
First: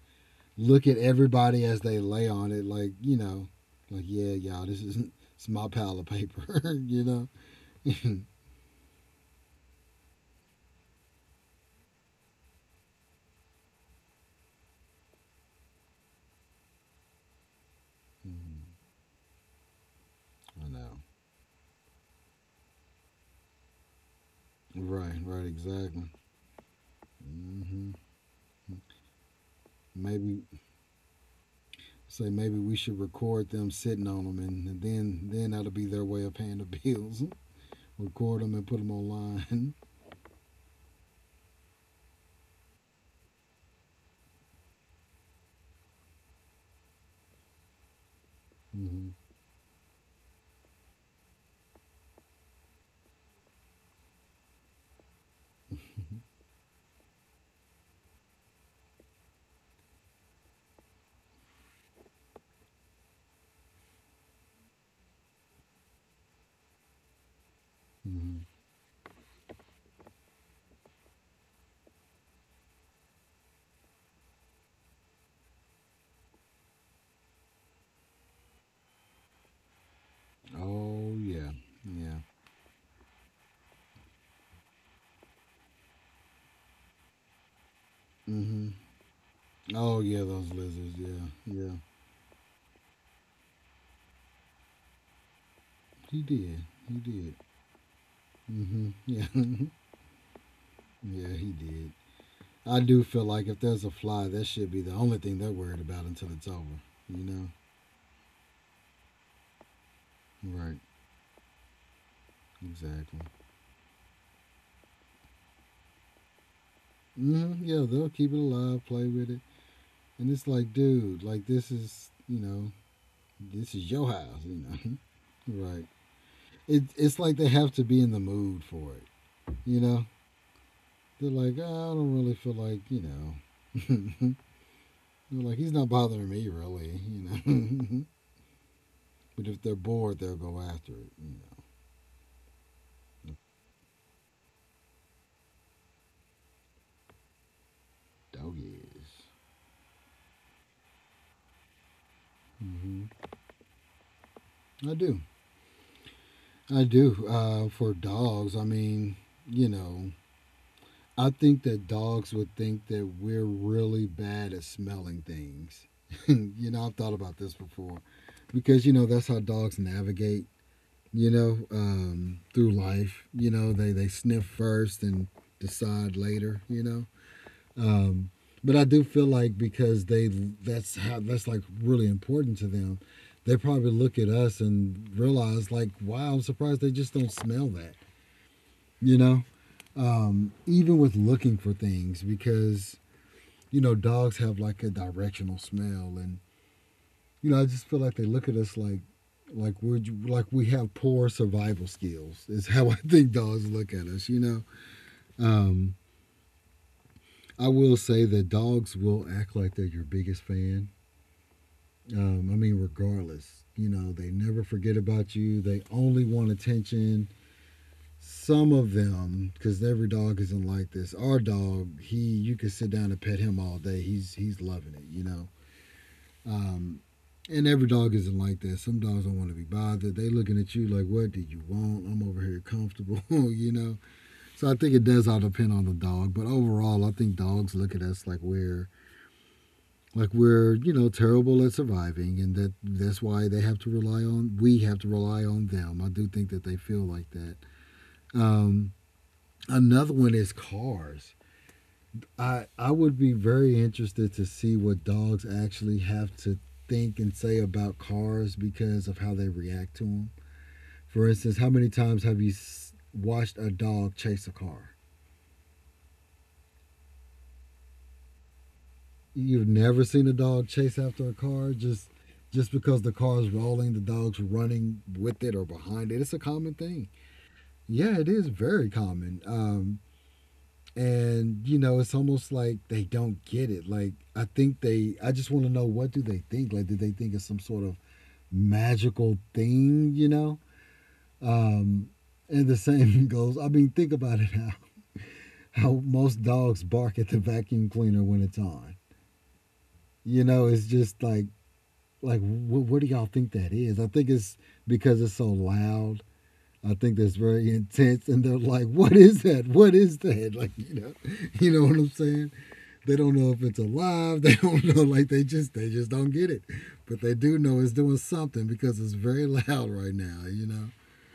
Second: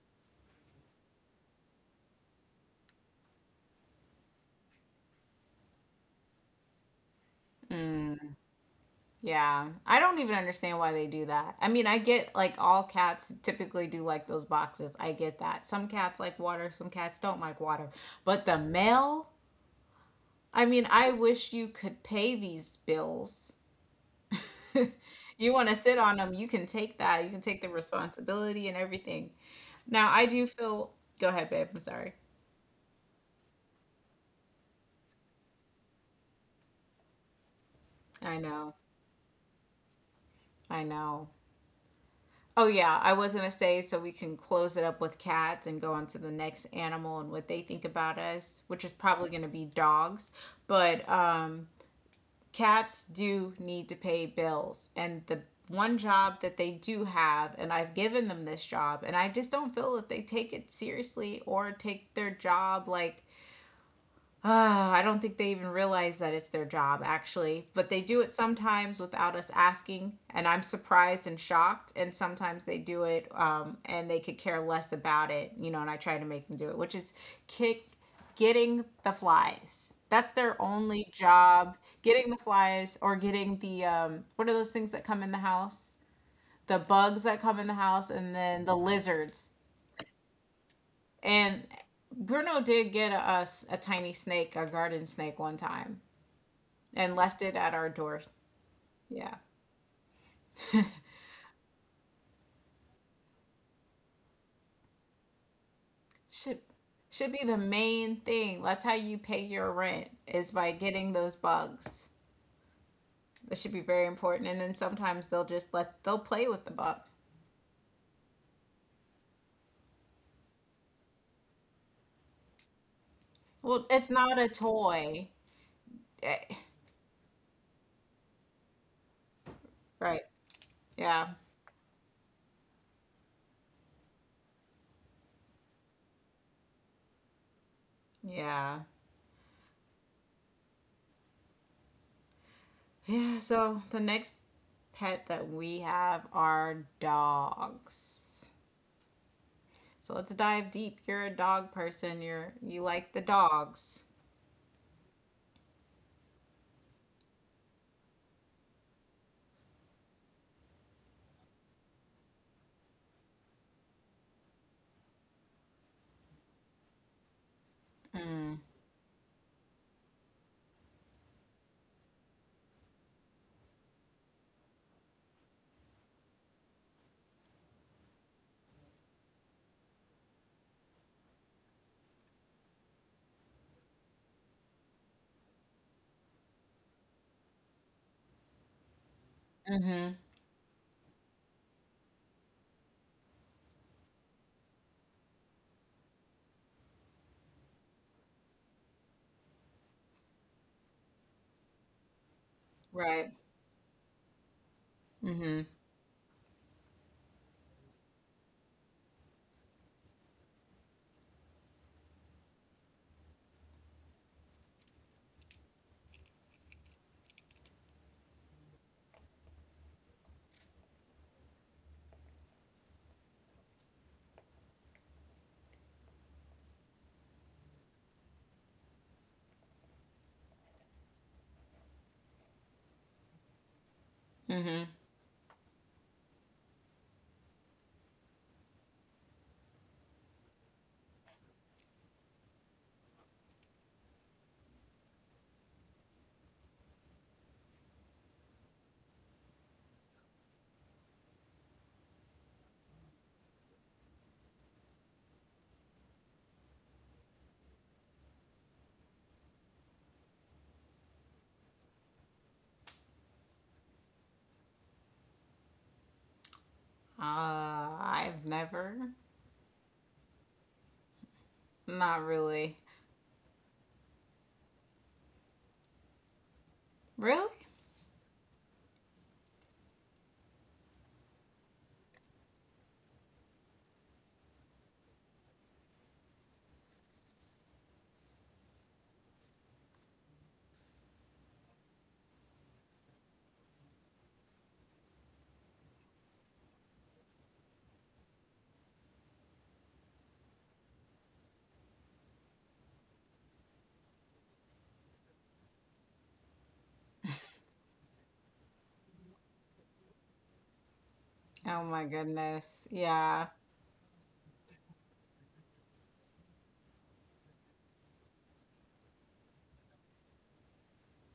Speaker 2: look at everybody as they lay on it, like like yeah, y'all, this isn't it's my pile of paper, you know.
Speaker 1: Mm, yeah. I don't even understand why they do that. I mean, I get like all cats typically do like those boxes. I get that. Some cats like water, some cats don't like water. But the mail, I
Speaker 2: I
Speaker 1: mean,
Speaker 2: know.
Speaker 1: I wish you could pay these bills.
Speaker 2: Right, right,
Speaker 1: You want to sit
Speaker 2: exactly.
Speaker 1: on them, you can take that. You can take the
Speaker 2: hmm
Speaker 1: responsibility and everything. Now, I
Speaker 2: Maybe
Speaker 1: do feel. Go ahead, babe. I'm sorry.
Speaker 2: maybe we should record them sitting on them, and then that'll be their way of paying the bills.
Speaker 1: I
Speaker 2: Record them and
Speaker 1: know.
Speaker 2: put them online.
Speaker 1: I know. Oh, yeah. I was going to say, so we can close it up with cats and go on to the next animal and what they think about us, which is
Speaker 2: hmm
Speaker 1: probably going to be dogs. But cats do need to pay bills. And the one job that they do have, and I've given them this job, and I just don't feel that they take it seriously or take their job like, ah, I don't think they even realize that it's their job, actually, but they do it
Speaker 2: hmm
Speaker 1: sometimes without us asking, and I'm surprised and shocked. And sometimes they do it, and they could care less about it, you know. And I try to make them do it, which is kick, getting the flies. That's their only
Speaker 2: Oh yeah,
Speaker 1: job:
Speaker 2: yeah.
Speaker 1: getting the flies or getting the what are those things that come in the house? The bugs that come in the house, and then
Speaker 2: hmm
Speaker 1: the lizards.
Speaker 2: Oh yeah, those lizards. Yeah,
Speaker 1: And
Speaker 2: yeah.
Speaker 1: Bruno did get us a tiny snake, a garden snake, one time
Speaker 2: He did. He
Speaker 1: and
Speaker 2: did.
Speaker 1: left it at our door.
Speaker 2: Yeah,
Speaker 1: Yeah.
Speaker 2: yeah. He did. I do feel like if there's a fly, that should be the only thing they're worried about until it's
Speaker 1: Should
Speaker 2: over. You
Speaker 1: should be
Speaker 2: know?
Speaker 1: the main thing. That's how you pay your rent, is by
Speaker 2: Right.
Speaker 1: getting those bugs.
Speaker 2: Exactly.
Speaker 1: That should be very important. And then sometimes they'll just let they'll play with the bug.
Speaker 2: Yeah, they'll keep it alive, play with it, and it's like, dude, like this is, you know, this
Speaker 1: Well,
Speaker 2: is your
Speaker 1: it's not
Speaker 2: house.
Speaker 1: a
Speaker 2: You
Speaker 1: toy.
Speaker 2: know? Right.
Speaker 1: Eh,
Speaker 2: It's like they have to be in the mood for it. You know?
Speaker 1: right. Yeah.
Speaker 2: They're like, "Ah, I don't really feel like, you know. You know, like he's not bothering me really, know.
Speaker 1: Yeah.
Speaker 2: But if they're bored, they'll go after it.
Speaker 1: Yeah, so the next pet that we have are dogs.
Speaker 2: Doggies.
Speaker 1: So let's dive deep. You're a dog person. You like
Speaker 2: Mm-hmm.
Speaker 1: the dogs.
Speaker 2: I do. I do. For dogs, I mean, you know, I think that dogs would think that we're really bad at smelling things. You know, I've thought about this before because that's how dogs navigate. You know, through life. You know, they sniff first and decide later. You know. Um, but I do feel like because they that's how that's like really important to them, they probably look at us and realize like, wow, I'm surprised they just don't smell that. You know,
Speaker 1: Mhm.
Speaker 2: even with looking for things because dogs have like a directional smell, and you know I just feel like they look at us like we're like we have poor survival skills is how I
Speaker 1: Right.
Speaker 2: think dogs look at us.
Speaker 1: Mhm.
Speaker 2: Um, I will say that dogs will act like they're your biggest fan. I mean, regardless, they never forget about you. They only want attention. Some of them, because every dog isn't like this. Our dog, he, you could sit down and pet him all day. He's loving it. Um, and every dog isn't like that. Some dogs don't want to be bothered. They looking at you like, "What do you want? I'm over here comfortable," you know. So I think it does all depend on the dog. But overall, I think dogs look at us like we're terrible at surviving, and that's why they have to rely on we have to rely on them. I do think that they feel like that. um, Another one is cars. I would be very interested to see what dogs actually have to think and say about cars because of how they react to them. For instance, how many times have you watched a dog chase a car?
Speaker 1: I've never.
Speaker 2: You've never seen a dog chase after a car just
Speaker 1: Not
Speaker 2: just
Speaker 1: really.
Speaker 2: because the car is rolling, the dog's running with it or behind it. It's a common thing.
Speaker 1: Really?
Speaker 2: Yeah, it is very common. And it's almost like they don't get it. Like I just want to know, what do they think? Like, do they think it's some sort of magical thing? You know. Um, and the same goes. I mean, think about it now. How most dogs bark at the vacuum cleaner when it's on. You know, it's just like what do y'all think that is? I think it's because it's so loud. I think that's very intense and they're like, what is that? What is that? Like you
Speaker 1: Oh
Speaker 2: know what
Speaker 1: my
Speaker 2: I'm saying.
Speaker 1: goodness.
Speaker 2: They don't
Speaker 1: Yeah.
Speaker 2: know if it's alive. They don't know, like they just don't get it. But they do know it's doing something because it's very loud right now.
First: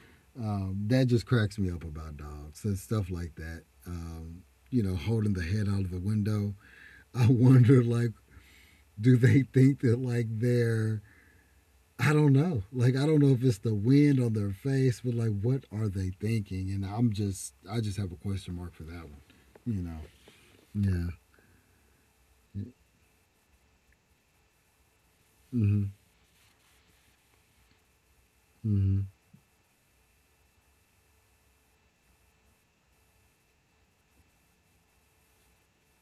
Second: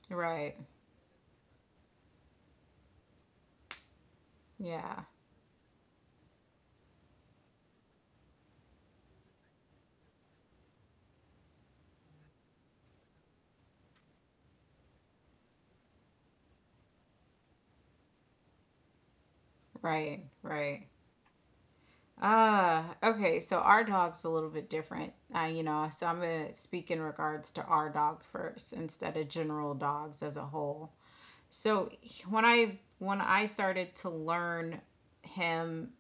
Speaker 1: Right.
Speaker 2: That just cracks me up about dogs and stuff like that.
Speaker 1: Yeah.
Speaker 2: Holding the head out of the window. I wonder like, do they think that like they're — I don't know. Like, I don't know if it's the wind on their face, but like what are they thinking? And I just have a question mark for that one. You know.
Speaker 1: Right. Right.
Speaker 2: Yeah.
Speaker 1: Okay. So our dog's a little bit different. You
Speaker 2: Mm-hmm.
Speaker 1: know, so I'm going to speak in regards to our dog first
Speaker 2: Mm-hmm.
Speaker 1: instead of general dogs as a whole. So when I started to learn him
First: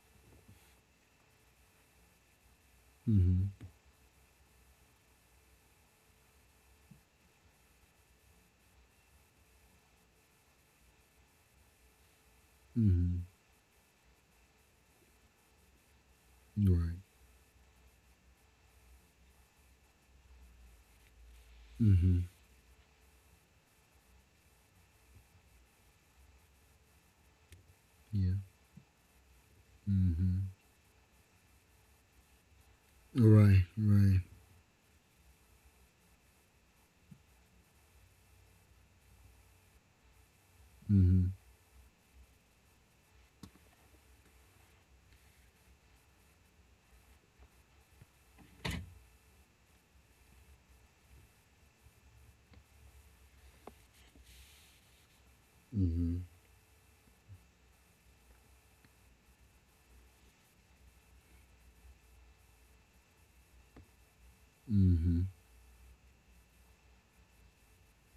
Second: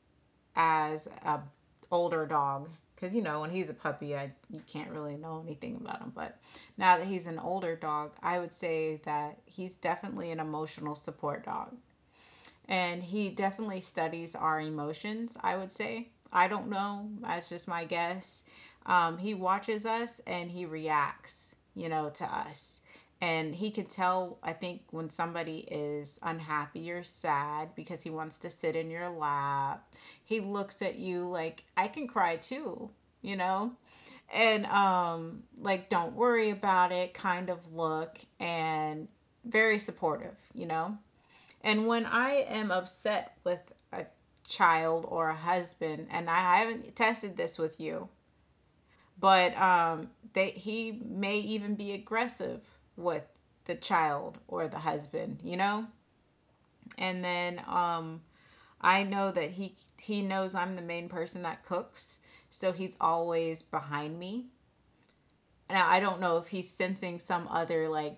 Speaker 1: as a older dog, because you know when
Speaker 2: Mm-hmm.
Speaker 1: he's a puppy I you can't really know anything about him, but now that he's an older dog I would say that he's definitely an emotional support dog, and
Speaker 2: Mm-hmm.
Speaker 1: he definitely studies our emotions, I would say. I don't
Speaker 2: Right.
Speaker 1: know, that's just my guess. He watches us and he reacts, you know, to
Speaker 2: Mm-hmm.
Speaker 1: us. And he can tell, I think, when somebody is unhappy or sad, because he
Speaker 2: Yeah.
Speaker 1: wants to sit in your lap. He
Speaker 2: Mm-hmm.
Speaker 1: looks at you like, I can cry too, you
Speaker 2: Right.
Speaker 1: know?
Speaker 2: Right.
Speaker 1: And like don't worry about it kind of look and very supportive. you know
Speaker 2: Mm-hmm.
Speaker 1: and when I am upset with a child or a husband, and I haven't tested this with you, but he may even be aggressive with the child or the husband, you know?
Speaker 2: Mm-hmm.
Speaker 1: And then, I know that he knows I'm the main person that cooks, so he's always behind me.
Speaker 2: Mm-hmm.
Speaker 1: Now I don't know if he's sensing some other like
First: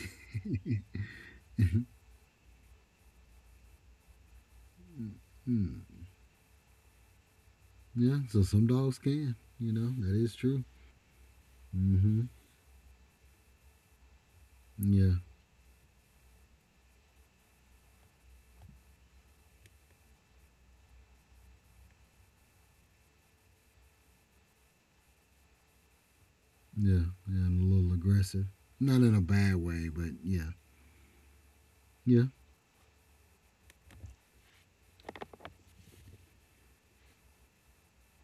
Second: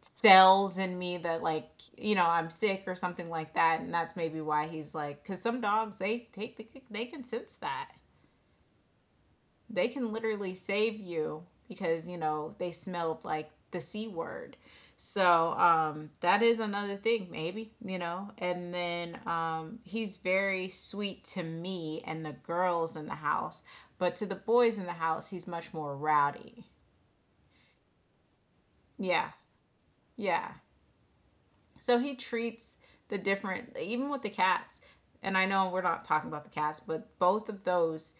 Speaker 1: cells in me that like, I'm sick or something like that, and that's maybe why he's like. Because some dogs,
Speaker 2: Mm.
Speaker 1: they take the kick, they can sense that.
Speaker 2: Yeah. So some dogs can. You
Speaker 1: They
Speaker 2: know
Speaker 1: can
Speaker 2: that is
Speaker 1: literally
Speaker 2: true.
Speaker 1: save you because
Speaker 2: Mm-hmm.
Speaker 1: they smell like the c word.
Speaker 2: Yeah.
Speaker 1: So that is another thing, maybe. And then he's very sweet to me and the girls in the house, but to the boys in the house he's much more rowdy.
Speaker 2: Yeah. Yeah. And a little aggressive. Not in a
Speaker 1: Yeah.
Speaker 2: bad way, but yeah.
Speaker 1: Yeah. So he
Speaker 2: Yeah.
Speaker 1: treats the different, even with the cats, and I know we're not talking about the cats, but both of those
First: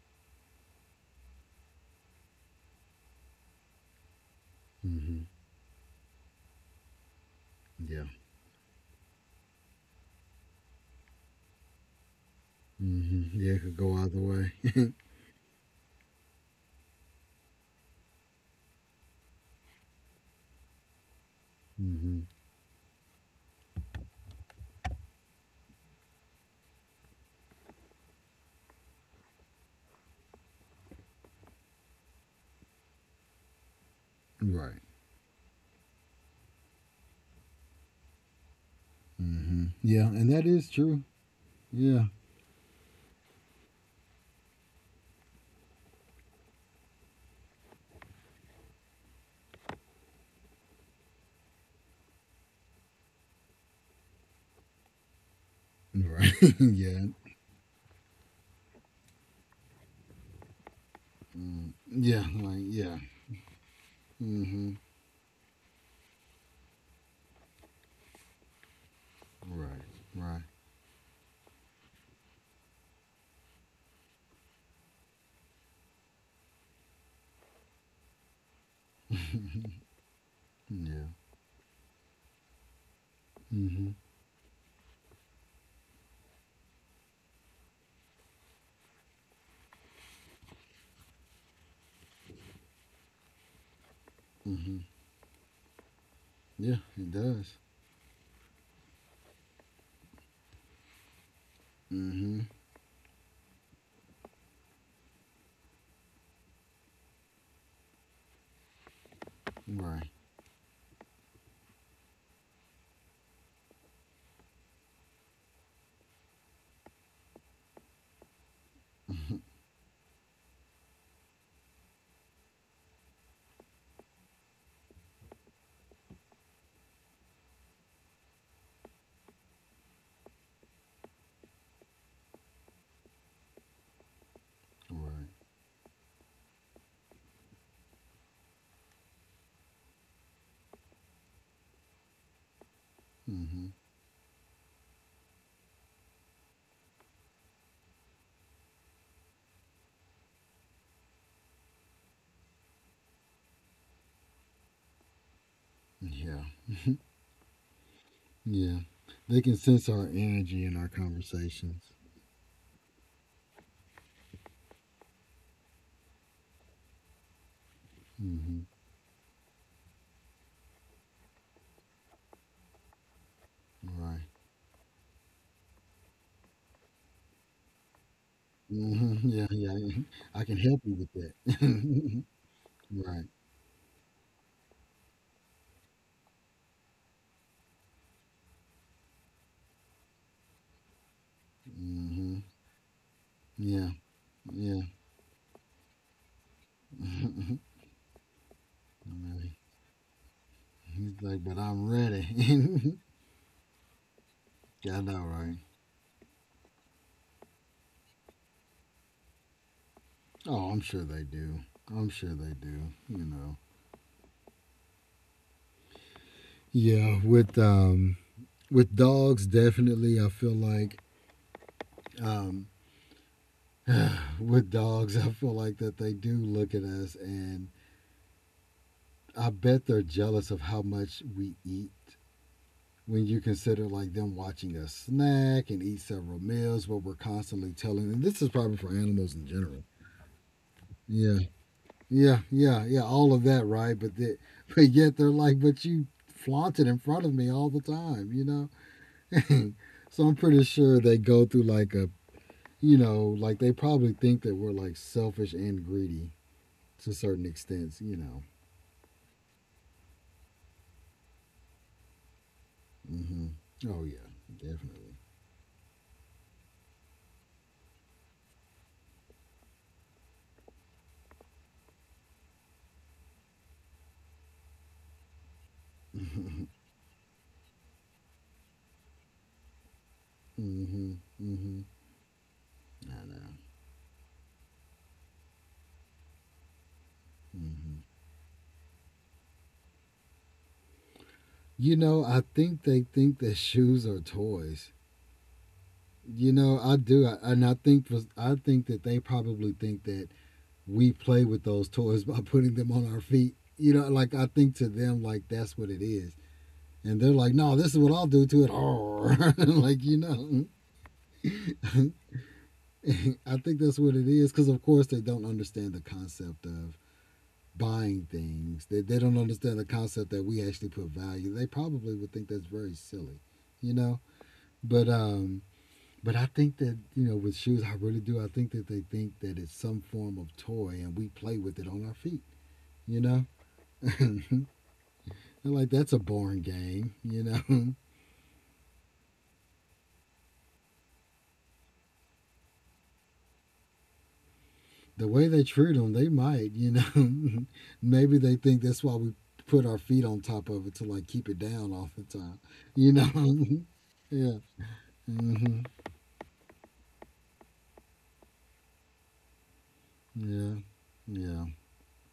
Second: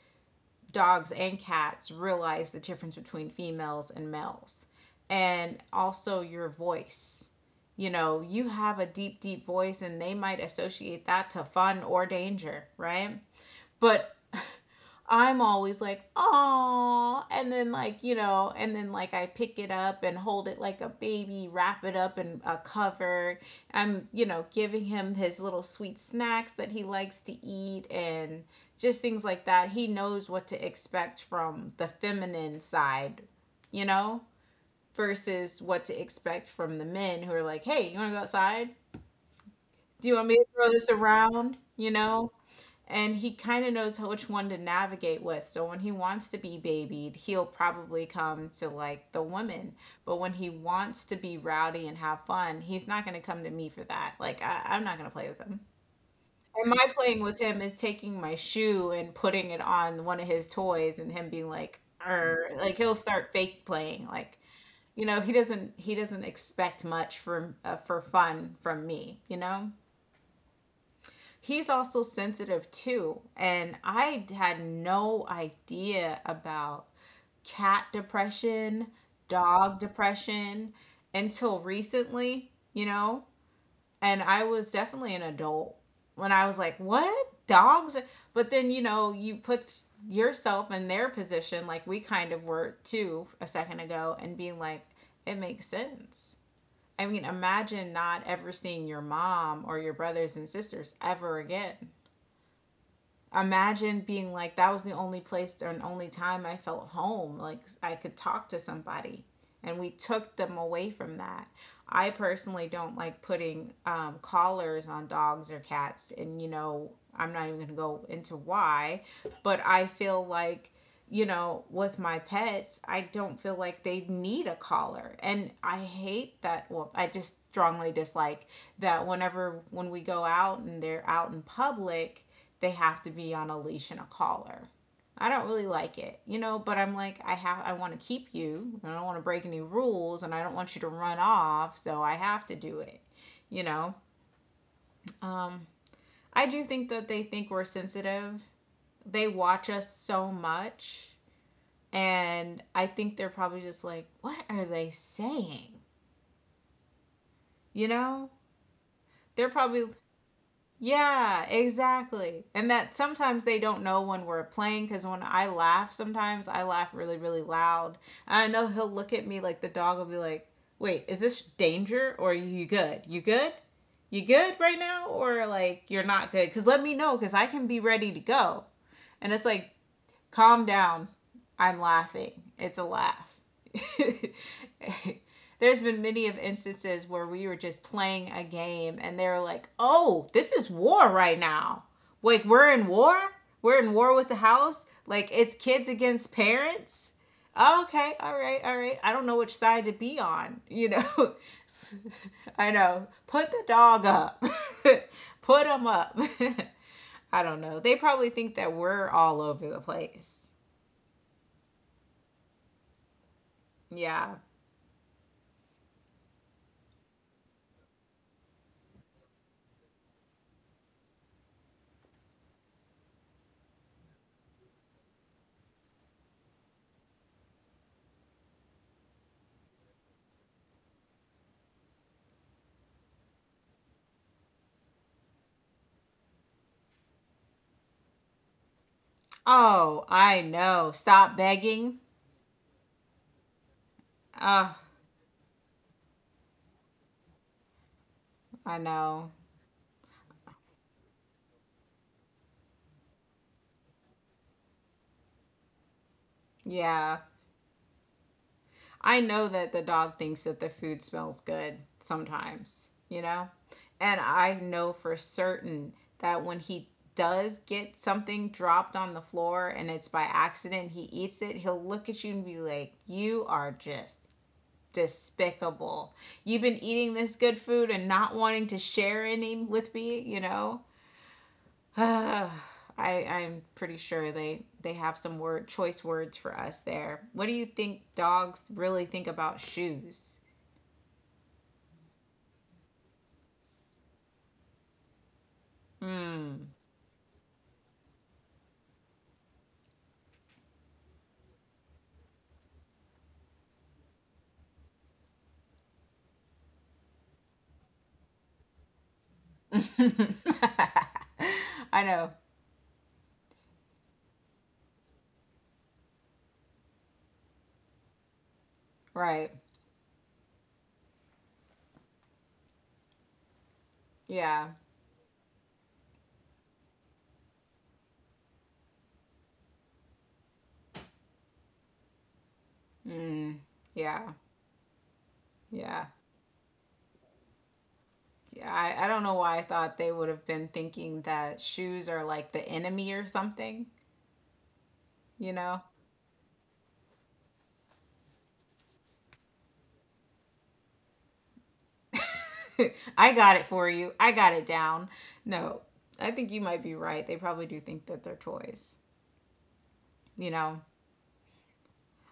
Speaker 1: dogs and cats realize the difference between females and males.
Speaker 2: Mm-hmm.
Speaker 1: And also your voice. You
Speaker 2: Yeah.
Speaker 1: know, you have a deep, deep voice, and they might associate that to fun or danger, right?
Speaker 2: Mm-hmm. Yeah, it could go
Speaker 1: But
Speaker 2: either way.
Speaker 1: I'm always like, oh, and then like, and then like I pick it up and hold it like a baby, wrap it up
Speaker 2: Mm-hmm.
Speaker 1: in a cover. I'm giving him his little sweet snacks that he likes to eat and just things like that. He knows what to expect from the feminine side, you know,
Speaker 2: Right.
Speaker 1: versus what to expect from the men who are like, hey, you want to go outside?
Speaker 2: Mm-hmm.
Speaker 1: Do
Speaker 2: Yeah,
Speaker 1: you want
Speaker 2: and
Speaker 1: me to
Speaker 2: that
Speaker 1: throw
Speaker 2: is
Speaker 1: this
Speaker 2: true.
Speaker 1: around? You
Speaker 2: Yeah.
Speaker 1: know? And he kind of knows how, which one to navigate with. So when he wants to be babied, he'll probably come to like the women. But when he wants to be rowdy and have fun, he's not going to come to me for that. Like I'm not going to play with him.
Speaker 2: Right.
Speaker 1: And my
Speaker 2: Yeah.
Speaker 1: playing with him is taking my shoe and putting it on one of his toys, and him being
Speaker 2: Mm. Yeah. Like
Speaker 1: Like he'll
Speaker 2: yeah.
Speaker 1: start fake playing. Like,
Speaker 2: Mm-hmm.
Speaker 1: he doesn't expect much from for fun from me. You know
Speaker 2: Right. Right.
Speaker 1: he's also sensitive too. And I had no idea about cat depression, dog depression
Speaker 2: Yeah.
Speaker 1: until recently, you know?
Speaker 2: Mm-hmm.
Speaker 1: And I was definitely an adult when I was like, what? Dogs? But then, you put yourself in their position, like we kind of were too a second ago, and being
Speaker 2: Mm-hmm.
Speaker 1: like, it makes sense.
Speaker 2: Yeah,
Speaker 1: I
Speaker 2: it
Speaker 1: mean,
Speaker 2: does.
Speaker 1: imagine not ever seeing your mom or your brothers and sisters ever again.
Speaker 2: Mm-hmm.
Speaker 1: Imagine being like that was the only place and only time I felt home. Like I could talk to somebody, and we
Speaker 2: Right.
Speaker 1: took them away from that. I personally don't like putting collars on dogs or cats, and I'm not even gonna go into why, but I feel like, with my pets, I don't feel like they need a collar. And I hate that. Well, I just strongly dislike that whenever when we go out and they're out in public, they have to be on a leash and a collar. I
Speaker 2: Right.
Speaker 1: don't really like it, you know, but I'm like I want to keep you. And I don't want to break any rules and I don't want you to run off, so I have to do it, you
Speaker 2: Mm-hmm.
Speaker 1: know. Um I do think that they think we're sensitive. They watch us so much, and I think they're probably just like, what are they saying?
Speaker 2: Yeah.
Speaker 1: You know?
Speaker 2: Yeah. They
Speaker 1: They're
Speaker 2: can
Speaker 1: probably,
Speaker 2: sense our energy in our
Speaker 1: yeah,
Speaker 2: conversations.
Speaker 1: exactly. And that sometimes they don't know when we're playing because when I laugh, sometimes I laugh really, really loud. And I
Speaker 2: Mm-hmm.
Speaker 1: know he'll look at me like the dog will be like, wait, is this danger or are you good? You good? You
Speaker 2: Right.
Speaker 1: good right now? Or like, you're not good? Because let me know because I can be ready to go.
Speaker 2: Mm-hmm.
Speaker 1: And it's
Speaker 2: Yeah.
Speaker 1: like,
Speaker 2: Yeah. I can
Speaker 1: Calm
Speaker 2: help you
Speaker 1: down.
Speaker 2: with that.
Speaker 1: I'm laughing. It's a
Speaker 2: Right.
Speaker 1: laugh. There's been many of instances where we were just playing a game and they were like, "Oh, this is war right now.
Speaker 2: Mm-hmm.
Speaker 1: Like we're in war. We're
Speaker 2: Yeah.
Speaker 1: in war with the
Speaker 2: Yeah.
Speaker 1: house. Like it's kids against parents." Oh, okay, all right, all right. I don't know which side to be on, you
Speaker 2: He's
Speaker 1: know.
Speaker 2: like, but I'm
Speaker 1: I
Speaker 2: ready.
Speaker 1: know. Put the dog up.
Speaker 2: Yeah, I know, right?
Speaker 1: Put him up. I don't know. They probably think that we're all over the place.
Speaker 2: Oh, I'm sure they do. I'm sure they do. You know.
Speaker 1: Yeah.
Speaker 2: Yeah, with dogs, definitely. I feel like um, with dogs, I feel like that they do look at us, and I bet they're jealous of how much we eat. When you consider like them watching us snack and eat several meals, where we're constantly telling, and this is probably for animals in general.
Speaker 1: Oh, I know. Stop
Speaker 2: Yeah,
Speaker 1: begging.
Speaker 2: yeah, yeah, yeah, all of that, right? But they,
Speaker 1: Oh,
Speaker 2: but yet they're like, but you flaunt it in front of me all the time.
Speaker 1: I know.
Speaker 2: So I'm pretty sure they go through like a, like they probably think that we're like selfish and greedy to
Speaker 1: Yeah.
Speaker 2: certain extents.
Speaker 1: I know that the dog thinks that the food smells good sometimes, you
Speaker 2: hmm
Speaker 1: know?
Speaker 2: Oh
Speaker 1: And
Speaker 2: yeah,
Speaker 1: I know for
Speaker 2: definitely.
Speaker 1: certain that when he does get something dropped on the floor and it's by accident, he eats it, he'll look at you and be like, you are just despicable. You've been eating this good food and not wanting to share any with me, you know?
Speaker 2: hmm hmm
Speaker 1: I,
Speaker 2: I know.
Speaker 1: I'm pretty sure they have some word choice words for us there. What do you
Speaker 2: hmm
Speaker 1: think dogs really think about shoes?
Speaker 2: You know, I think they think that shoes are toys. You
Speaker 1: Hmm.
Speaker 2: know, I, do, I, and I think for, I think that they probably think that we play with those toys by putting them on our feet. You know, like I think to them, like that's what it is. And they're like, no, this is what I'll do to it. Like, you know.
Speaker 1: I know,
Speaker 2: I think that's what it is. Because, of course, they don't understand the concept of buying things. They don't
Speaker 1: right.
Speaker 2: understand the concept that we actually put value. They probably would think that's very silly, you know?
Speaker 1: Yeah.
Speaker 2: But, um, but I think that, with shoes, I really do. I think that they think that it's some form of toy and we play with it on our feet, you know?
Speaker 1: Mm. Yeah.
Speaker 2: And like
Speaker 1: Yeah.
Speaker 2: that's a boring game.
Speaker 1: Yeah, I don't know why I thought they would have been thinking that shoes are like the enemy or something,
Speaker 2: The way
Speaker 1: you
Speaker 2: they
Speaker 1: know?
Speaker 2: treat them, they might. Maybe they think that's why we put our feet on top of it to like keep it down all the time, you know.
Speaker 1: I got it for you. I got
Speaker 2: Yeah.
Speaker 1: it down.
Speaker 2: hmm
Speaker 1: No, I think you might be right. They probably do think that they're toys. You
Speaker 2: Yeah.
Speaker 1: know,
Speaker 2: Yeah.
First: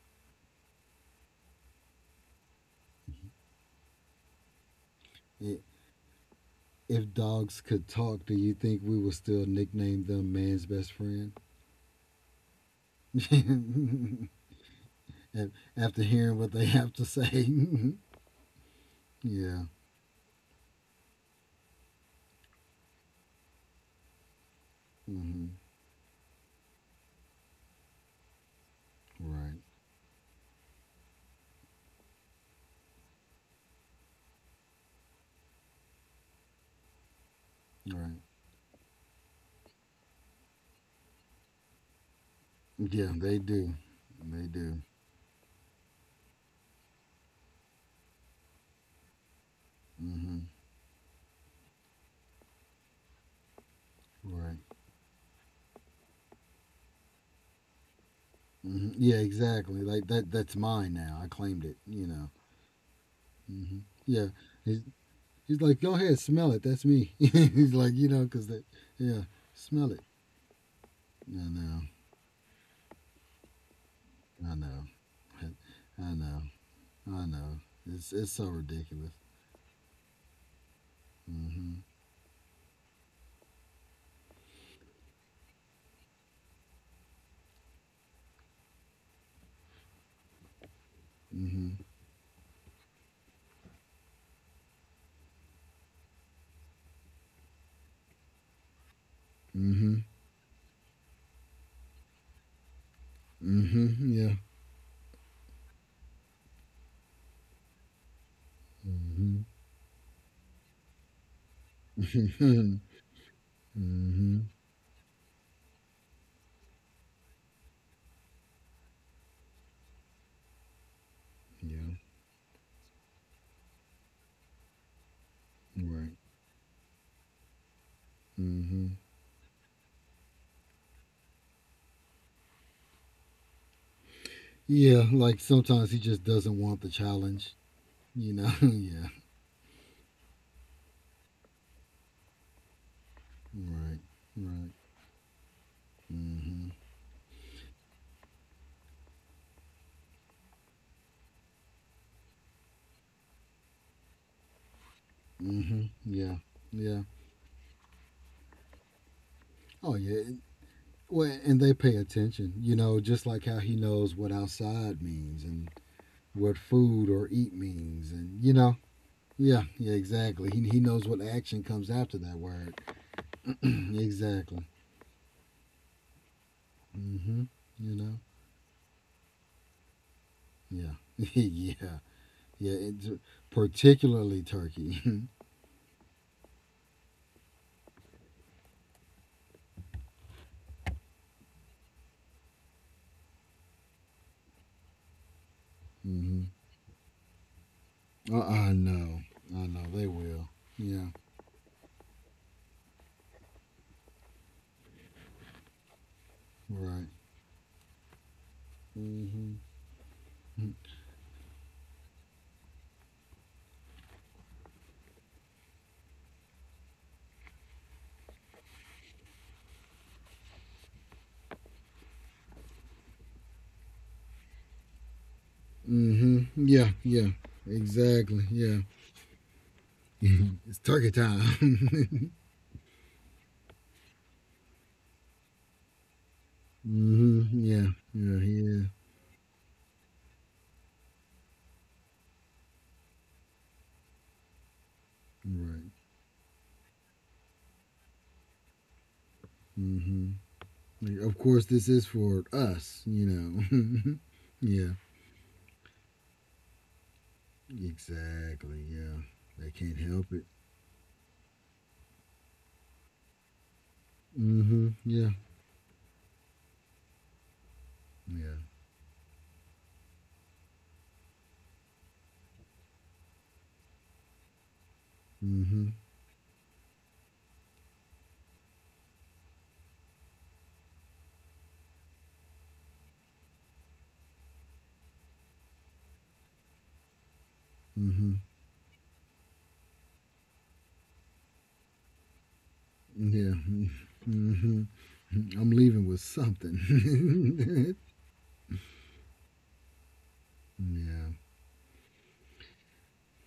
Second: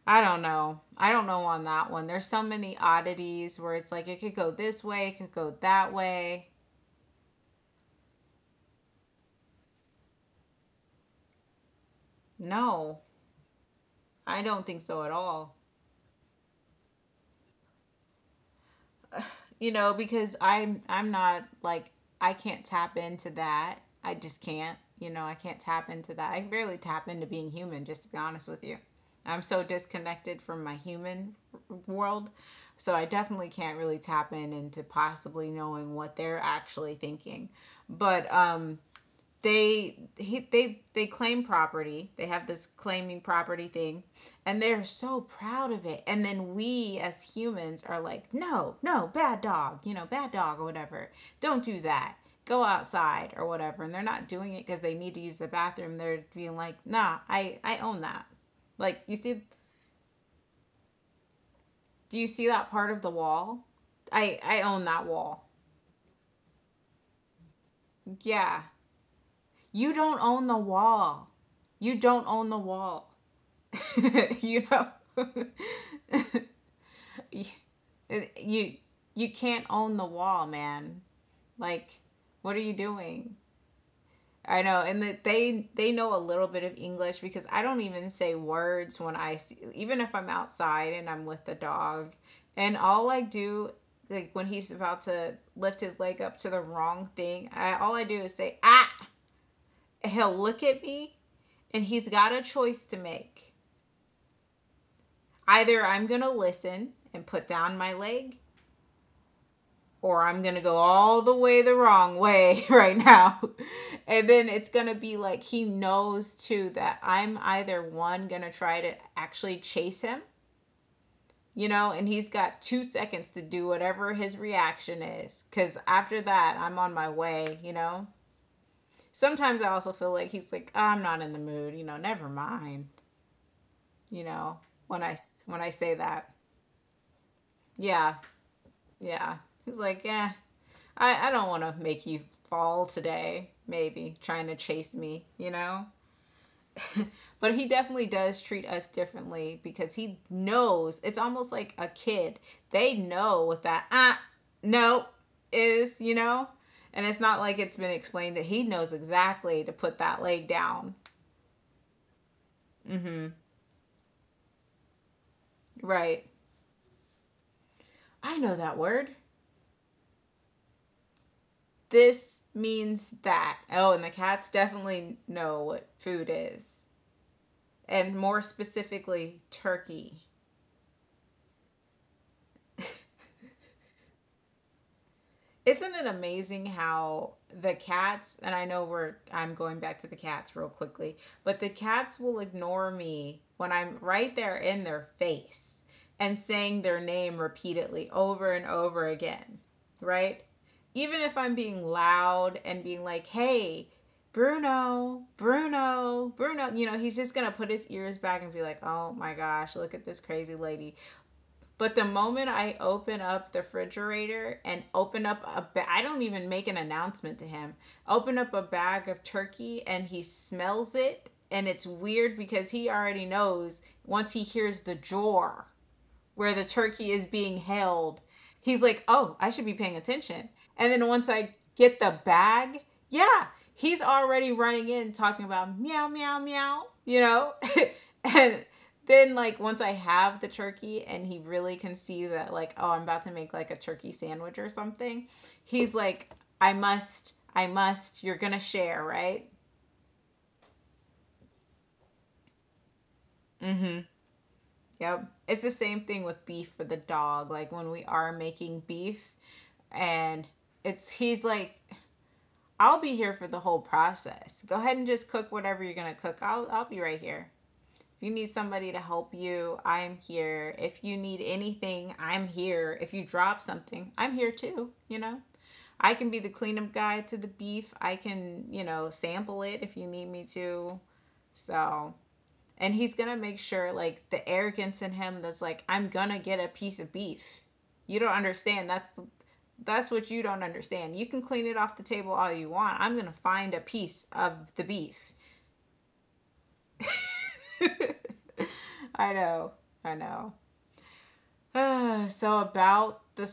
Speaker 1: I don't know. I don't know on that one. There's so many oddities where it's like it could go this way, it could go
Speaker 2: I
Speaker 1: that way.
Speaker 2: if dogs could talk, do you think we would still nickname them man's best friend?
Speaker 1: No, I don't think so at
Speaker 2: Af-
Speaker 1: all.
Speaker 2: After hearing what they have to say. Yeah.
Speaker 1: Because I'm not like I can't tap into that. I just can't. You know, I
Speaker 2: hmm
Speaker 1: can't tap into that. I barely tap into being human, just to be honest with you. I'm
Speaker 2: Right.
Speaker 1: so disconnected from my human world. So I definitely can't really tap in into possibly knowing what they're actually thinking.
Speaker 2: Right.
Speaker 1: But they claim property. They have this
Speaker 2: Yeah,
Speaker 1: claiming
Speaker 2: they
Speaker 1: property
Speaker 2: do.
Speaker 1: thing,
Speaker 2: They
Speaker 1: and
Speaker 2: do.
Speaker 1: they're so proud of it. And then we as humans are like, no, no, bad dog, bad
Speaker 2: hmm
Speaker 1: dog or whatever. Don't do that. Go outside or whatever. And they're not doing
Speaker 2: Right.
Speaker 1: it because they need to use the bathroom. They're being like, nah, I own that. Like you
Speaker 2: Yeah,
Speaker 1: see,
Speaker 2: exactly. Like that. That's mine now. I claimed it. You
Speaker 1: do you
Speaker 2: know.
Speaker 1: see that part of the wall?
Speaker 2: hmm Yeah.
Speaker 1: I
Speaker 2: He's,
Speaker 1: own that wall.
Speaker 2: he's like, go ahead, smell it. That's me. He's like, you know, because
Speaker 1: Yeah,
Speaker 2: that. Yeah,
Speaker 1: you
Speaker 2: smell it.
Speaker 1: don't own the wall.
Speaker 2: I know.
Speaker 1: You don't own the wall.
Speaker 2: I
Speaker 1: You
Speaker 2: know.
Speaker 1: know,
Speaker 2: I know. I
Speaker 1: you
Speaker 2: know. It's so
Speaker 1: you
Speaker 2: ridiculous.
Speaker 1: you can't own the wall, man.
Speaker 2: Hmm.
Speaker 1: Like, what are you doing? I know, and that they know a little bit of English because I don't even say words even if I'm outside and I'm with the
Speaker 2: Hmm.
Speaker 1: dog, and all I do like when he's about to lift his leg up to the wrong thing, I all I do is say ah.
Speaker 2: Hmm.
Speaker 1: He'll look at me, and he's got a choice to make.
Speaker 2: Hmm. Yeah.
Speaker 1: Either I'm gonna listen and put down my leg,
Speaker 2: Hmm.
Speaker 1: or I'm going to go all the way the wrong way right now. And
Speaker 2: Hmm.
Speaker 1: then it's going to be like he knows too that I'm either one going to try to actually chase him,
Speaker 2: Yeah.
Speaker 1: and he's got 2 seconds to do whatever his reaction is. Cause
Speaker 2: Right.
Speaker 1: after that, I'm on my way.
Speaker 2: Hmm.
Speaker 1: Sometimes I also feel like he's like, oh, I'm not in the mood, never mind, you know, when
Speaker 2: Yeah.
Speaker 1: I,
Speaker 2: Like,
Speaker 1: when I
Speaker 2: sometimes
Speaker 1: say
Speaker 2: he just
Speaker 1: that.
Speaker 2: doesn't want the challenge.
Speaker 1: Yeah.
Speaker 2: You know. Yeah.
Speaker 1: Yeah. He's like, yeah, I don't want to make you fall today,
Speaker 2: Right.
Speaker 1: maybe trying to
Speaker 2: Right.
Speaker 1: chase me, you know?
Speaker 2: Mm-hmm.
Speaker 1: But he definitely does treat us differently because he knows it's almost like a kid. They know what that ah no
Speaker 2: Mm-hmm.
Speaker 1: is, you
Speaker 2: Yeah.
Speaker 1: know? And
Speaker 2: Yeah.
Speaker 1: it's not like it's been explained that he knows exactly to
Speaker 2: Oh,
Speaker 1: put that
Speaker 2: yeah.
Speaker 1: leg down.
Speaker 2: Well, and they pay attention. You know,
Speaker 1: Mm-hmm.
Speaker 2: just like how he knows what outside means and
Speaker 1: Right.
Speaker 2: what food or eat means,
Speaker 1: I
Speaker 2: and you
Speaker 1: know that
Speaker 2: know.
Speaker 1: word.
Speaker 2: Yeah. Yeah. Exactly. He knows what action comes after that
Speaker 1: This
Speaker 2: word.
Speaker 1: means that. Oh, and the cats
Speaker 2: Exactly.
Speaker 1: definitely know what food is.
Speaker 2: Mm-hmm. You
Speaker 1: And
Speaker 2: know.
Speaker 1: more specifically, turkey.
Speaker 2: Yeah. Yeah. Yeah. It's particularly turkey.
Speaker 1: Isn't it amazing how the cats, and I know I'm going back to the cats real quickly, but the cats will ignore me when I'm right there in their face and
Speaker 2: Mm-hmm.
Speaker 1: saying their name repeatedly
Speaker 2: I,
Speaker 1: over and
Speaker 2: I
Speaker 1: over
Speaker 2: know.
Speaker 1: again,
Speaker 2: I know. They
Speaker 1: right?
Speaker 2: will. Yeah.
Speaker 1: Even if I'm being loud and being like, hey, Bruno, Bruno, Bruno,
Speaker 2: Right.
Speaker 1: he's just going to put his ears back and be like, oh my
Speaker 2: Mm-hmm.
Speaker 1: gosh, look at this crazy lady. But the moment I open up the refrigerator and open up a ba- I don't even make an announcement to him. Open up a bag of turkey and he smells it, and it's weird because he already knows once he hears the jar where the
Speaker 2: Mm-hmm. Yeah,
Speaker 1: turkey is
Speaker 2: yeah.
Speaker 1: being held,
Speaker 2: Exactly.
Speaker 1: he's
Speaker 2: Yeah.
Speaker 1: like, oh, I should be paying attention.
Speaker 2: It's
Speaker 1: And then
Speaker 2: turkey
Speaker 1: once I get the
Speaker 2: time.
Speaker 1: bag, yeah, he's already running in talking about meow, meow, meow, you know?
Speaker 2: Mm-hmm. Yeah. Yeah.
Speaker 1: And
Speaker 2: Yeah.
Speaker 1: then, like, once I have the turkey and he really can see that, like, oh, I'm about to make like a turkey sandwich or something, he's
Speaker 2: Right.
Speaker 1: like, I must, you're gonna share, right?
Speaker 2: Mm-hmm. Like, of course, this is for us, you
Speaker 1: Mm-hmm.
Speaker 2: know. Yeah.
Speaker 1: Yep. It's the same thing with beef for the dog. Like when we are making
Speaker 2: Exactly. Yeah.
Speaker 1: beef,
Speaker 2: They can't help
Speaker 1: and
Speaker 2: it.
Speaker 1: it's he's like, I'll be here for the whole process, go
Speaker 2: Mm-hmm.
Speaker 1: ahead and just
Speaker 2: Yeah.
Speaker 1: cook whatever you're gonna cook, I'll be right here if you need
Speaker 2: Yeah.
Speaker 1: somebody to help you. I'm here if you need anything. I'm here if you drop something. I'm here too, you know,
Speaker 2: Mm-hmm.
Speaker 1: I can be the cleanup guy to the beef. I can, you know, sample it if you need me to. So and he's gonna make sure like the arrogance in him that's like, I'm gonna get a piece of beef. You don't
Speaker 2: Mm-hmm.
Speaker 1: understand. That's what you don't understand. You can clean it off the table all you want. I'm going to
Speaker 2: Yeah.
Speaker 1: find a piece of the
Speaker 2: Mm-hmm.
Speaker 1: beef.
Speaker 2: I'm leaving with something.
Speaker 1: I know. I know.
Speaker 2: Yeah.
Speaker 1: So about the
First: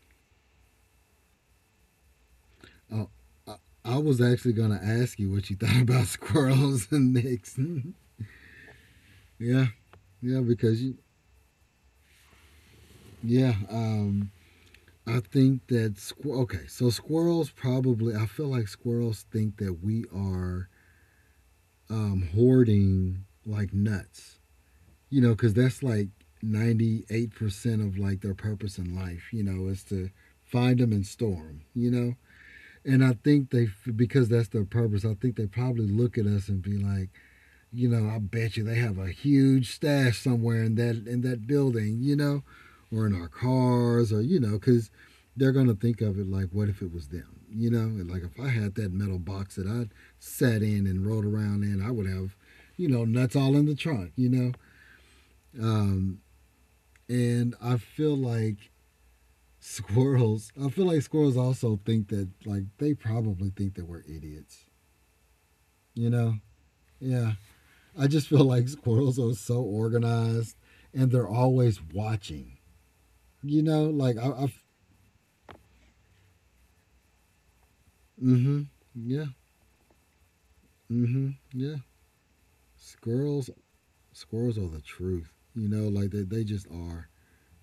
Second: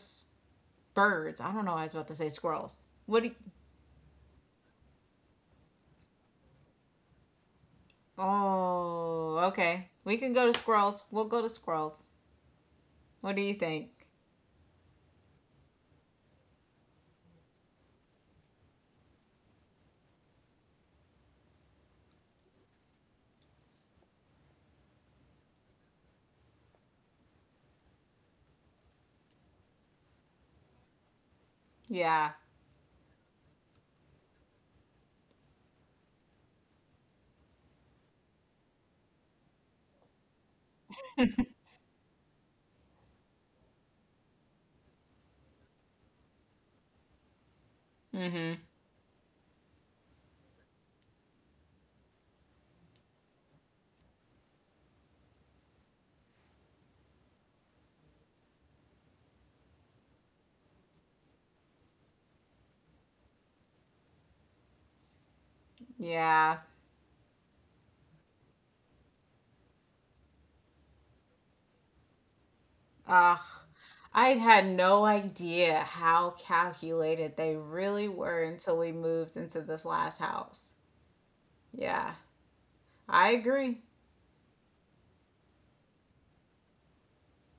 Speaker 1: birds. I don't know. I was about to say squirrels.
Speaker 2: Oh,
Speaker 1: What do you?
Speaker 2: I, I was actually gonna ask you what you thought about squirrels and nicks.
Speaker 1: Oh,
Speaker 2: Yeah,
Speaker 1: okay. We can
Speaker 2: yeah,
Speaker 1: go to
Speaker 2: because you,
Speaker 1: squirrels. We'll go to squirrels. What do
Speaker 2: yeah,
Speaker 1: you think?
Speaker 2: I think that okay, so squirrels probably. I feel like squirrels think that we are hoarding like nuts. You know, because that's like 98% of like their purpose in life. You know, is to find them and store them. You know,
Speaker 1: Yeah.
Speaker 2: and I think they because that's their purpose. I think they probably look at us and be like, I bet you they have a huge stash somewhere in that building, or in our cars, or because they're gonna think of it like, what if it was them, and like if I
Speaker 1: Mm-hmm.
Speaker 2: had that metal box that I sat in and rode around in, I would have, nuts all in the trunk, um, and I feel like squirrels, I feel like squirrels also think that like they probably think that we're idiots, you know,
Speaker 1: Yeah.
Speaker 2: yeah. I just feel like squirrels are so organized and they're always watching.
Speaker 1: Ugh.
Speaker 2: You know, like I,
Speaker 1: I
Speaker 2: I've,
Speaker 1: had no idea how calculated they really were
Speaker 2: mm-hmm,
Speaker 1: until we
Speaker 2: yeah,
Speaker 1: moved into this last house.
Speaker 2: mm-hmm, yeah.
Speaker 1: Yeah, I
Speaker 2: Squirrels,
Speaker 1: agree.
Speaker 2: squirrels are the truth. Like they just are.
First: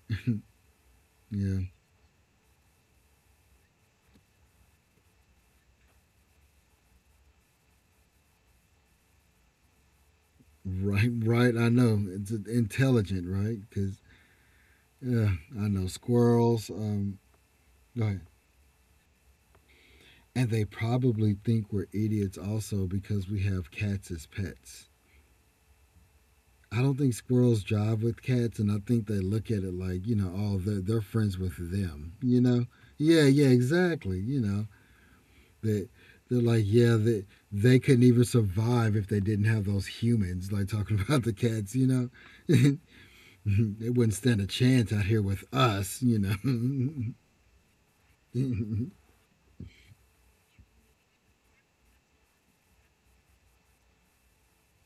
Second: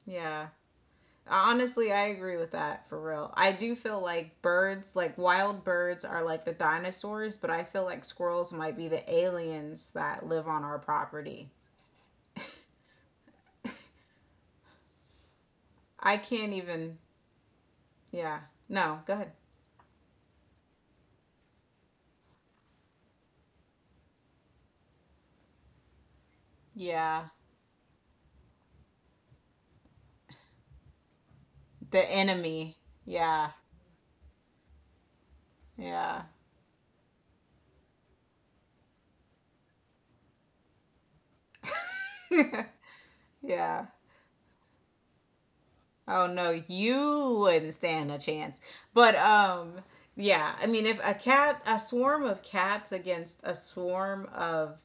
Speaker 1: Yeah.
Speaker 2: Yeah,
Speaker 1: Honestly, I agree with that for real. I do feel like birds, like wild birds, are like the dinosaurs, but I feel like squirrels might be the aliens that live on our
Speaker 2: right,
Speaker 1: property.
Speaker 2: right. I know it's intelligent, right? Because yeah, I know
Speaker 1: I can't
Speaker 2: squirrels.
Speaker 1: even,
Speaker 2: Go ahead.
Speaker 1: yeah. No, go ahead.
Speaker 2: And they probably think we're idiots also because we have cats as pets. I don't think
Speaker 1: Yeah.
Speaker 2: squirrels jive with cats, and I think they look at it like, oh, they're friends with
Speaker 1: The
Speaker 2: them, you know?
Speaker 1: enemy.
Speaker 2: Yeah, yeah,
Speaker 1: Yeah.
Speaker 2: exactly. That
Speaker 1: Yeah.
Speaker 2: they're like, yeah, that they, couldn't even survive if they didn't have those humans, like talking about the cats, you know?
Speaker 1: Yeah.
Speaker 2: They wouldn't stand a chance out here with us, you
Speaker 1: Oh no,
Speaker 2: know?
Speaker 1: you wouldn't stand a chance. But yeah, I mean if a cat a swarm of cats against a swarm of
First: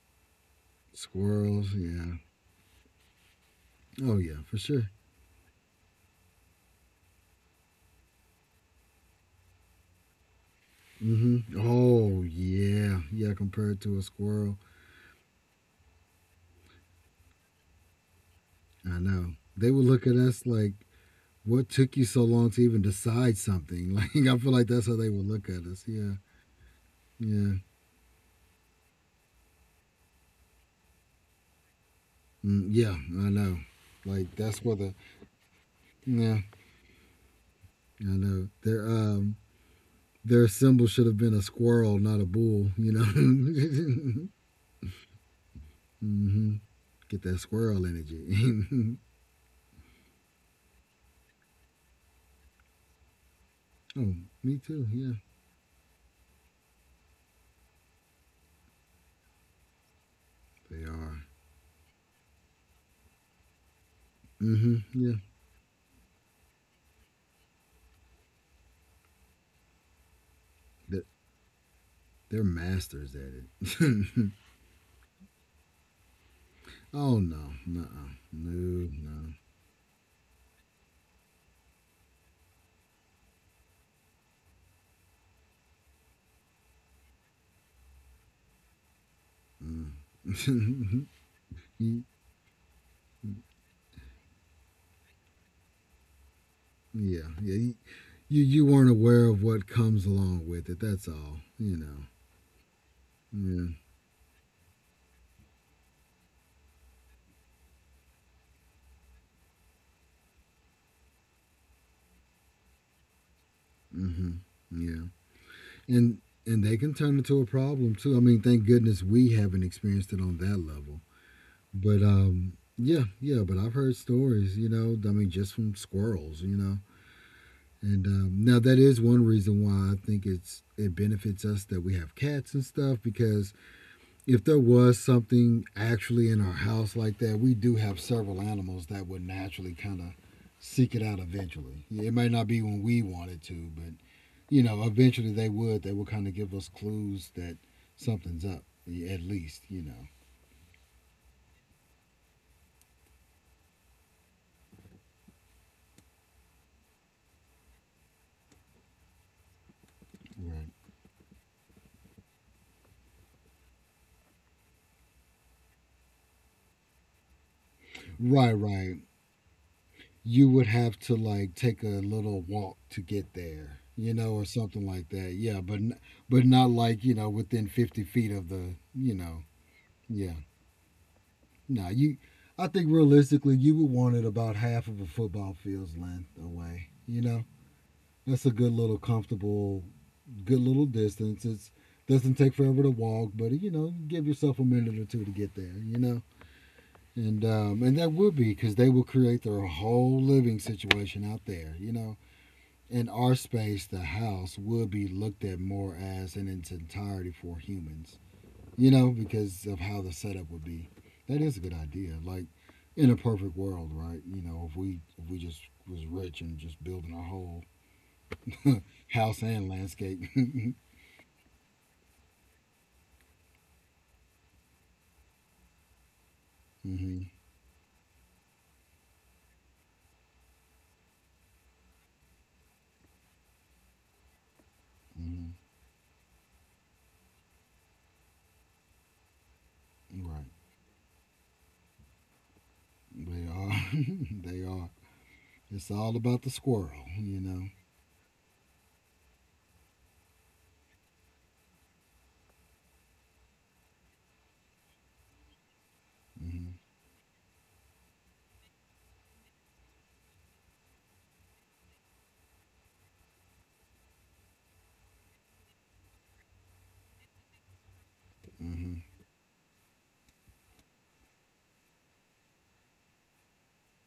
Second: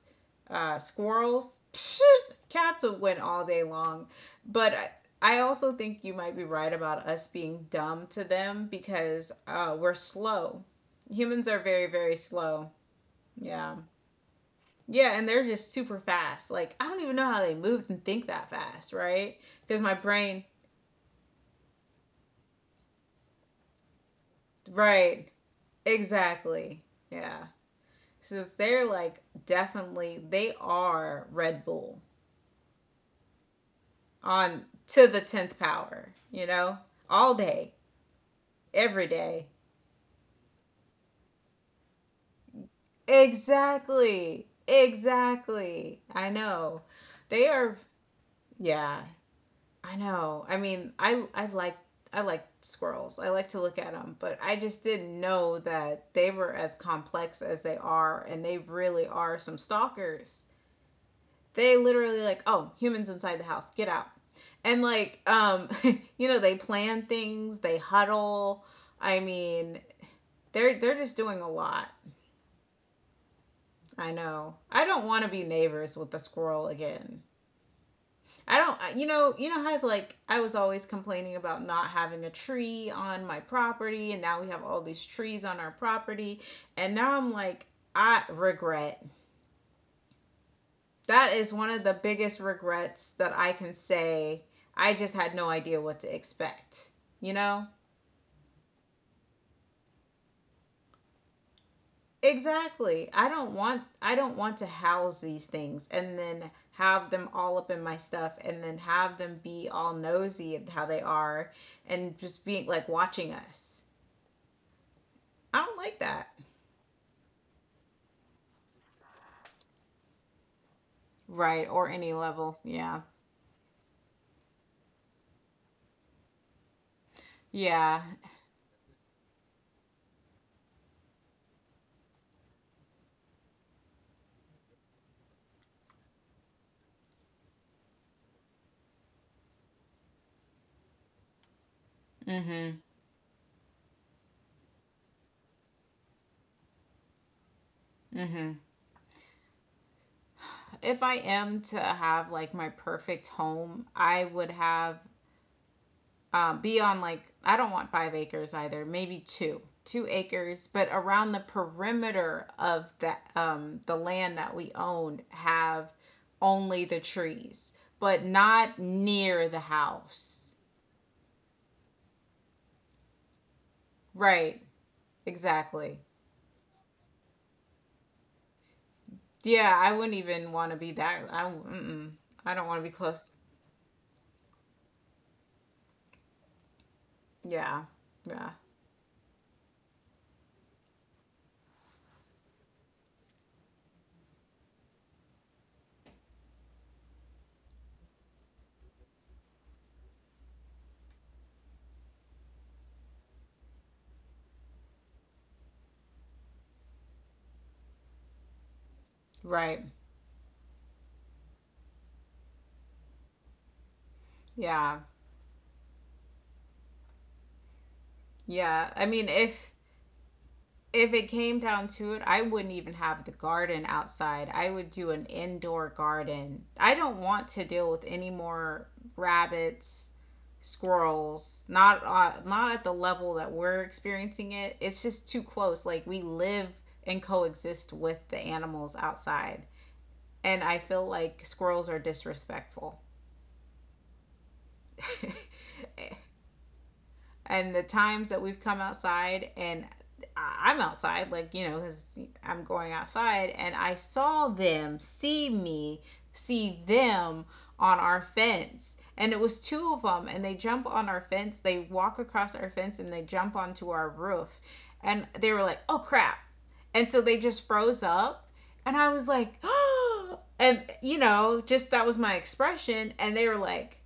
Speaker 1: squirrels,
Speaker 2: Squirrels,
Speaker 1: psh,
Speaker 2: yeah.
Speaker 1: cats would win all day long.
Speaker 2: Oh, yeah, for
Speaker 1: But
Speaker 2: sure.
Speaker 1: I also think you might be right about us being dumb to them because we're slow.
Speaker 2: Hmm.
Speaker 1: Humans are very
Speaker 2: Oh,
Speaker 1: slow.
Speaker 2: yeah. Yeah,
Speaker 1: Yeah.
Speaker 2: compared to a squirrel.
Speaker 1: Yeah, and they're just super fast. Like I don't even know how they move and think that fast,
Speaker 2: I know.
Speaker 1: right?
Speaker 2: They
Speaker 1: Because
Speaker 2: would
Speaker 1: my
Speaker 2: look at
Speaker 1: brain.
Speaker 2: us like, what took you so long to even decide something? Like I feel like that's how they would
Speaker 1: Right.
Speaker 2: look at us. Yeah,
Speaker 1: Exactly. Yeah.
Speaker 2: yeah,
Speaker 1: Since they're like definitely they are Red Bull
Speaker 2: mm, yeah. I know. Like that's
Speaker 1: on
Speaker 2: where the.
Speaker 1: to the 10th power,
Speaker 2: Yeah.
Speaker 1: you know? All day,
Speaker 2: I know their
Speaker 1: every
Speaker 2: um
Speaker 1: day.
Speaker 2: their symbol should have been a squirrel, not a bull. You know.
Speaker 1: Exactly. Exactly. I
Speaker 2: Hmm.
Speaker 1: know.
Speaker 2: Get that
Speaker 1: They are,
Speaker 2: squirrel energy.
Speaker 1: yeah, I know. I mean, I like I like squirrels. I like to look at
Speaker 2: Oh,
Speaker 1: them, but I
Speaker 2: me
Speaker 1: just
Speaker 2: too. Yeah,
Speaker 1: didn't know that they were as complex as they are and they really are some stalkers.
Speaker 2: they are.
Speaker 1: They literally like, oh, humans inside the house, get out.
Speaker 2: Hmm.
Speaker 1: And
Speaker 2: Yeah,
Speaker 1: like, you know, they plan things, they huddle. I mean, they're
Speaker 2: they're,
Speaker 1: just doing a lot.
Speaker 2: they're masters at it.
Speaker 1: I know. I don't want to be neighbors with the squirrel
Speaker 2: Oh
Speaker 1: again.
Speaker 2: no, no,
Speaker 1: I don't,
Speaker 2: no, no.
Speaker 1: you know how like I was always complaining about not having a tree on my property and now we have all these trees on our property and now I'm like I regret
Speaker 2: Mm.
Speaker 1: that is one of the biggest regrets that I can say. I just had no idea what to expect.
Speaker 2: Yeah,
Speaker 1: You know?
Speaker 2: yeah. You weren't aware of what comes along with it. That's all. You know.
Speaker 1: Exactly.
Speaker 2: Yeah.
Speaker 1: I don't want to house these things and then have them all up in my stuff and then have them be all nosy at how they are and just being like watching us.
Speaker 2: Mm-hmm. Yeah.
Speaker 1: I don't like
Speaker 2: And
Speaker 1: that.
Speaker 2: and they can turn into a problem too. I mean, thank goodness we haven't experienced it on that level.
Speaker 1: Right, or
Speaker 2: But
Speaker 1: any level. Yeah.
Speaker 2: yeah, yeah. But I've heard stories. You know, I mean, just from squirrels. You know.
Speaker 1: Yeah.
Speaker 2: And now that is one reason why I think it's it benefits us that we have cats and stuff because if there was something actually in our house like that, we do have several animals that would naturally kind of seek it out eventually. Yeah, it might not be
Speaker 1: Mhm.
Speaker 2: when we wanted to, but eventually they would. They would kind of give us clues that something's
Speaker 1: Mhm.
Speaker 2: up, at least, you know.
Speaker 1: If I am to have like my perfect home, I would have be on like I don't want 5 acres either, maybe two
Speaker 2: Right.
Speaker 1: acres, but around the perimeter of the land that we own have only the trees, but
Speaker 2: Right,
Speaker 1: not
Speaker 2: right.
Speaker 1: near the
Speaker 2: You
Speaker 1: house.
Speaker 2: would have to like take a little walk to get there, or
Speaker 1: Right?
Speaker 2: something like that. Yeah, but n-
Speaker 1: Exactly.
Speaker 2: but not like, within 50 feet of the,
Speaker 1: Yeah, I wouldn't
Speaker 2: yeah.
Speaker 1: even want to be that. I
Speaker 2: Nah,
Speaker 1: mm-mm.
Speaker 2: you.
Speaker 1: I
Speaker 2: I
Speaker 1: don't want
Speaker 2: think
Speaker 1: to be close.
Speaker 2: realistically, you would want it about half of a football field's length away.
Speaker 1: Yeah.
Speaker 2: That's a
Speaker 1: Yeah.
Speaker 2: good little comfortable, good little distance. It's Doesn't take forever to walk, but give yourself a minute or two to get there. And that would be because they will create their whole living situation out there. In our space, the house would be looked at more as in its entirety for humans because of
Speaker 1: Right.
Speaker 2: how the setup would be. That is a good idea. Like in a perfect world, right? You know, if
Speaker 1: Yeah.
Speaker 2: we if we just was rich and just building a whole
Speaker 1: Yeah. I mean,
Speaker 2: house and landscape. Hmm.
Speaker 1: if it came down to it, I wouldn't even have the garden outside. I would do an indoor garden. I don't want to deal with any more rabbits, squirrels. Not not at the level that we're experiencing it. It's just too
Speaker 2: Hmm.
Speaker 1: close. Like we live and coexist with the animals outside.
Speaker 2: Right.
Speaker 1: And I feel like squirrels are disrespectful.
Speaker 2: They are. They are. It's all about the squirrel, you know.
Speaker 1: And the times that we've come outside and I'm outside, like, you know, because I'm going outside, and I saw them see me,
Speaker 2: Hmm.
Speaker 1: see them on our fence. And it was two of them, and they jump on our fence, they walk across our fence, and they jump onto our roof. And they were like, oh crap. And so they just froze up. And
Speaker 2: Hmm.
Speaker 1: I was like, oh, and, you know, just that was my expression. And they were like,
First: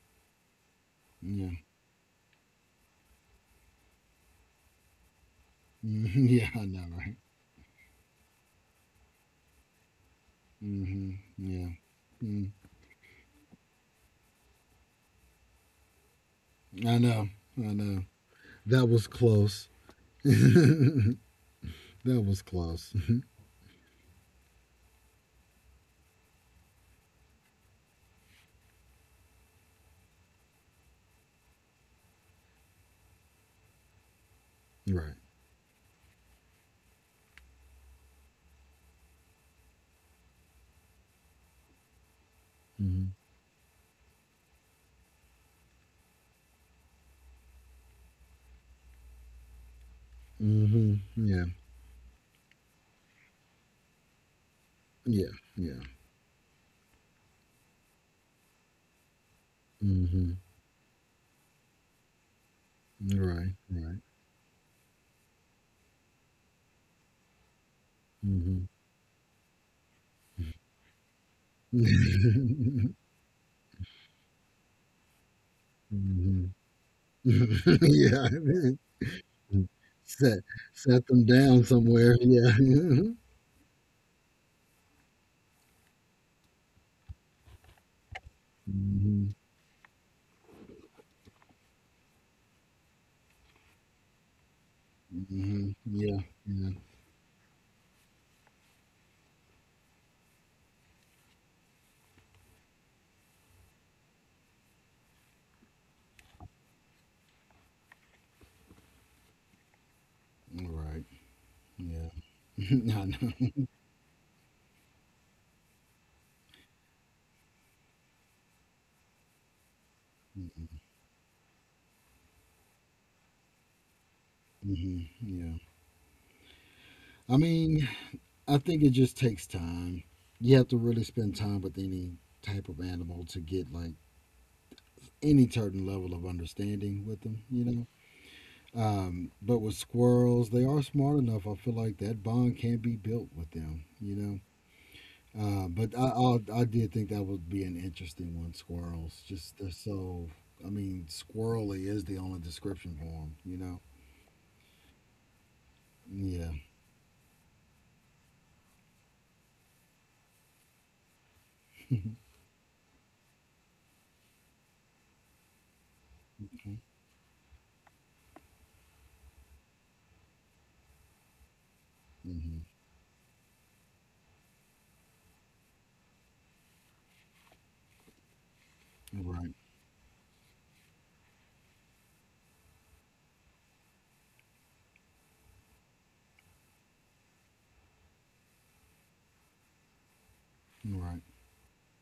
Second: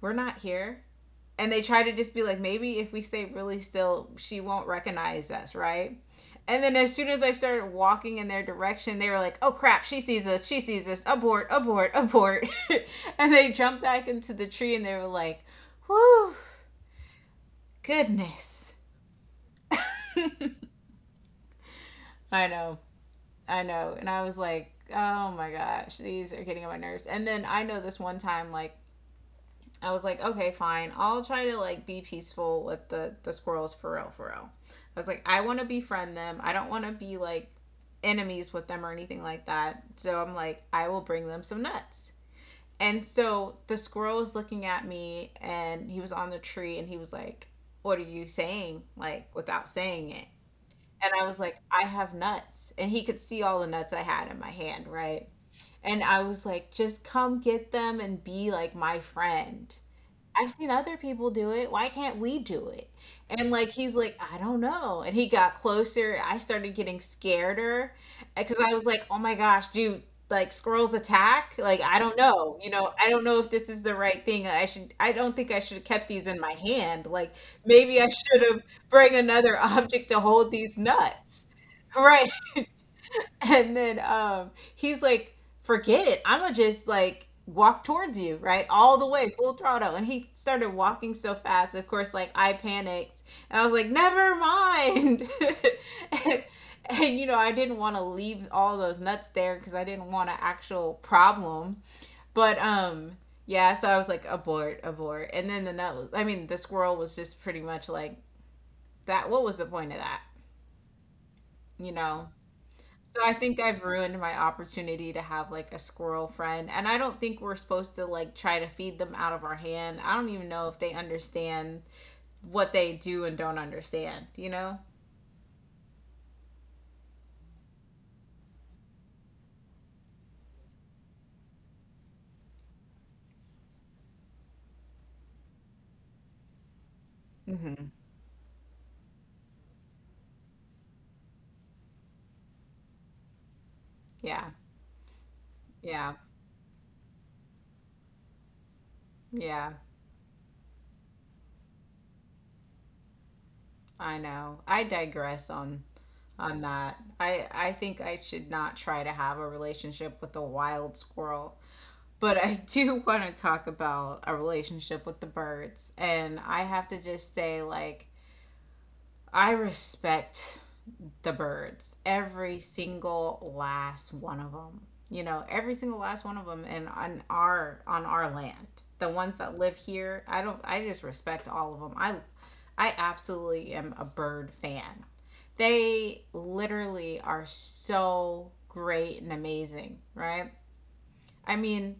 Speaker 1: we're not here.
Speaker 2: Yeah.
Speaker 1: And they try to just be like, maybe if we stay really still, she won't recognize us, right?
Speaker 2: Mhm. Yeah,
Speaker 1: And
Speaker 2: I
Speaker 1: then
Speaker 2: know,
Speaker 1: as soon
Speaker 2: right?
Speaker 1: as I started walking in their direction, they were like, oh crap, she sees us,
Speaker 2: Hmm.
Speaker 1: abort,
Speaker 2: Yeah.
Speaker 1: abort, abort.
Speaker 2: Mm.
Speaker 1: And they jumped back into the tree and they were like, whew,
Speaker 2: I know. I know.
Speaker 1: goodness.
Speaker 2: That was close. That was
Speaker 1: I know,
Speaker 2: close.
Speaker 1: I know. And I was like, oh my gosh, these are getting on my nerves. And then I know this one time, like, I was like, okay, fine. I'll try to like be peaceful with the squirrels for real, for real. I was
Speaker 2: Right.
Speaker 1: like, I want to befriend them. I don't want to be like enemies with them or anything like that. So I'm like, I will bring them some nuts. And
Speaker 2: Mm-hmm.
Speaker 1: so the squirrel was looking at me and he was on the tree and he was like, what are you saying? Like, without saying it.
Speaker 2: Mm-hmm.
Speaker 1: And I was
Speaker 2: Yeah.
Speaker 1: like, I have nuts. And he could see all the nuts I had in my hand, right?
Speaker 2: Yeah. Yeah.
Speaker 1: And I was like, just come get them and be like my friend.
Speaker 2: Mm-hmm.
Speaker 1: I've seen other people do it. Why can't we do it? And
Speaker 2: Right.
Speaker 1: like he's
Speaker 2: Right.
Speaker 1: like, I don't know. And he got closer. I started getting scareder because
Speaker 2: Mm-hmm.
Speaker 1: I was like, oh my gosh, dude, like squirrels attack. Like I don't know. You know, I don't know if this is the right thing. I should. I don't think I should have kept these in my hand. Like
Speaker 2: Mm-hmm.
Speaker 1: maybe I should have
Speaker 2: Yeah.
Speaker 1: bring another object to
Speaker 2: Set
Speaker 1: hold these
Speaker 2: set them
Speaker 1: nuts.
Speaker 2: down somewhere.
Speaker 1: Right.
Speaker 2: Yeah.
Speaker 1: And then he's like, forget it, I'm gonna just like walk towards you, right, all the way
Speaker 2: Mm-hmm.
Speaker 1: full throttle, and he started walking so fast, of course, like I panicked and I was like, never mind.
Speaker 2: Mm-hmm. Yeah.
Speaker 1: and,
Speaker 2: Yeah.
Speaker 1: and, you know, I didn't want to leave all those nuts there because I didn't want an actual problem, but yeah, so I was like, abort, abort. And then the nut was, I mean, the squirrel was just pretty much like, that, what was the point of that,
Speaker 2: All right.
Speaker 1: you
Speaker 2: Yeah.
Speaker 1: know?
Speaker 2: I
Speaker 1: So I
Speaker 2: know.
Speaker 1: think I've ruined my opportunity to have like a squirrel friend. And I don't think we're supposed to like try to feed them out of our hand. I don't even know if they understand what they do and don't understand, you know?
Speaker 2: Mm-hmm. Yeah. I mean, I think it just takes time. You have to really spend time with any type of animal to get like any certain level of understanding with them, you know?
Speaker 1: Hmm.
Speaker 2: But with squirrels, they are smart enough. I feel like that bond can be built with them.
Speaker 1: Yeah.
Speaker 2: But I,
Speaker 1: Yeah.
Speaker 2: I, I did think that would be an interesting one. Squirrels, just they're
Speaker 1: Yeah.
Speaker 2: so. I mean, squirrely is the only description for them.
Speaker 1: I know. I digress on
Speaker 2: Yeah.
Speaker 1: that. I think I should not try to have a relationship with a wild squirrel. But I do want to talk about a relationship with the birds. And I have to just say like I respect the birds, every
Speaker 2: Hmm.
Speaker 1: single last one of them. You know, every single last one of them, and on our land, the ones
Speaker 2: Right.
Speaker 1: that live here. I don't. I just respect all of them. I absolutely am a bird fan. They literally are so great and amazing, right?
Speaker 2: Right.
Speaker 1: I mean,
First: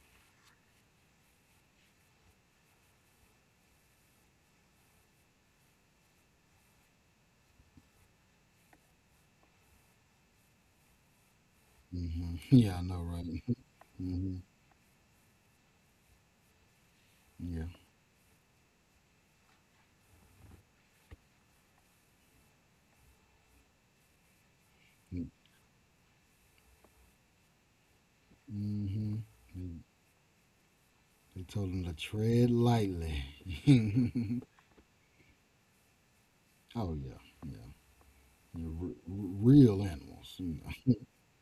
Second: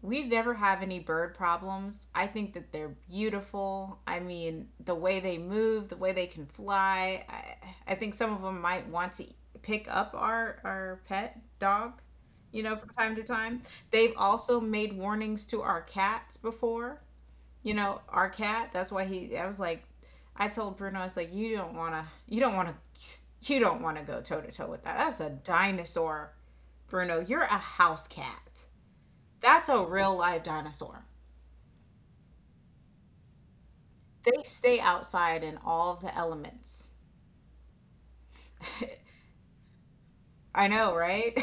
Speaker 1: we never have any bird problems. I think that they're beautiful. I mean, the way they move, the way they can fly. I think some of them might want to pick up our pet dog,
Speaker 2: Hmm.
Speaker 1: you know,
Speaker 2: Yeah, I
Speaker 1: from
Speaker 2: know,
Speaker 1: time to
Speaker 2: right.
Speaker 1: time. They've
Speaker 2: Hmm.
Speaker 1: also made warnings to our cats before.
Speaker 2: Yeah.
Speaker 1: You know, our cat, that's why he, I was like, I told Bruno, I was like, you don't want to go toe to toe with that. That's a dinosaur, Bruno. You're a house cat.
Speaker 2: Mm-hmm.
Speaker 1: That's
Speaker 2: They
Speaker 1: a real live dinosaur.
Speaker 2: they told him to tread lightly.
Speaker 1: They stay outside in all the elements.
Speaker 2: Oh yeah, yeah. You're real animals.
Speaker 1: I know, right?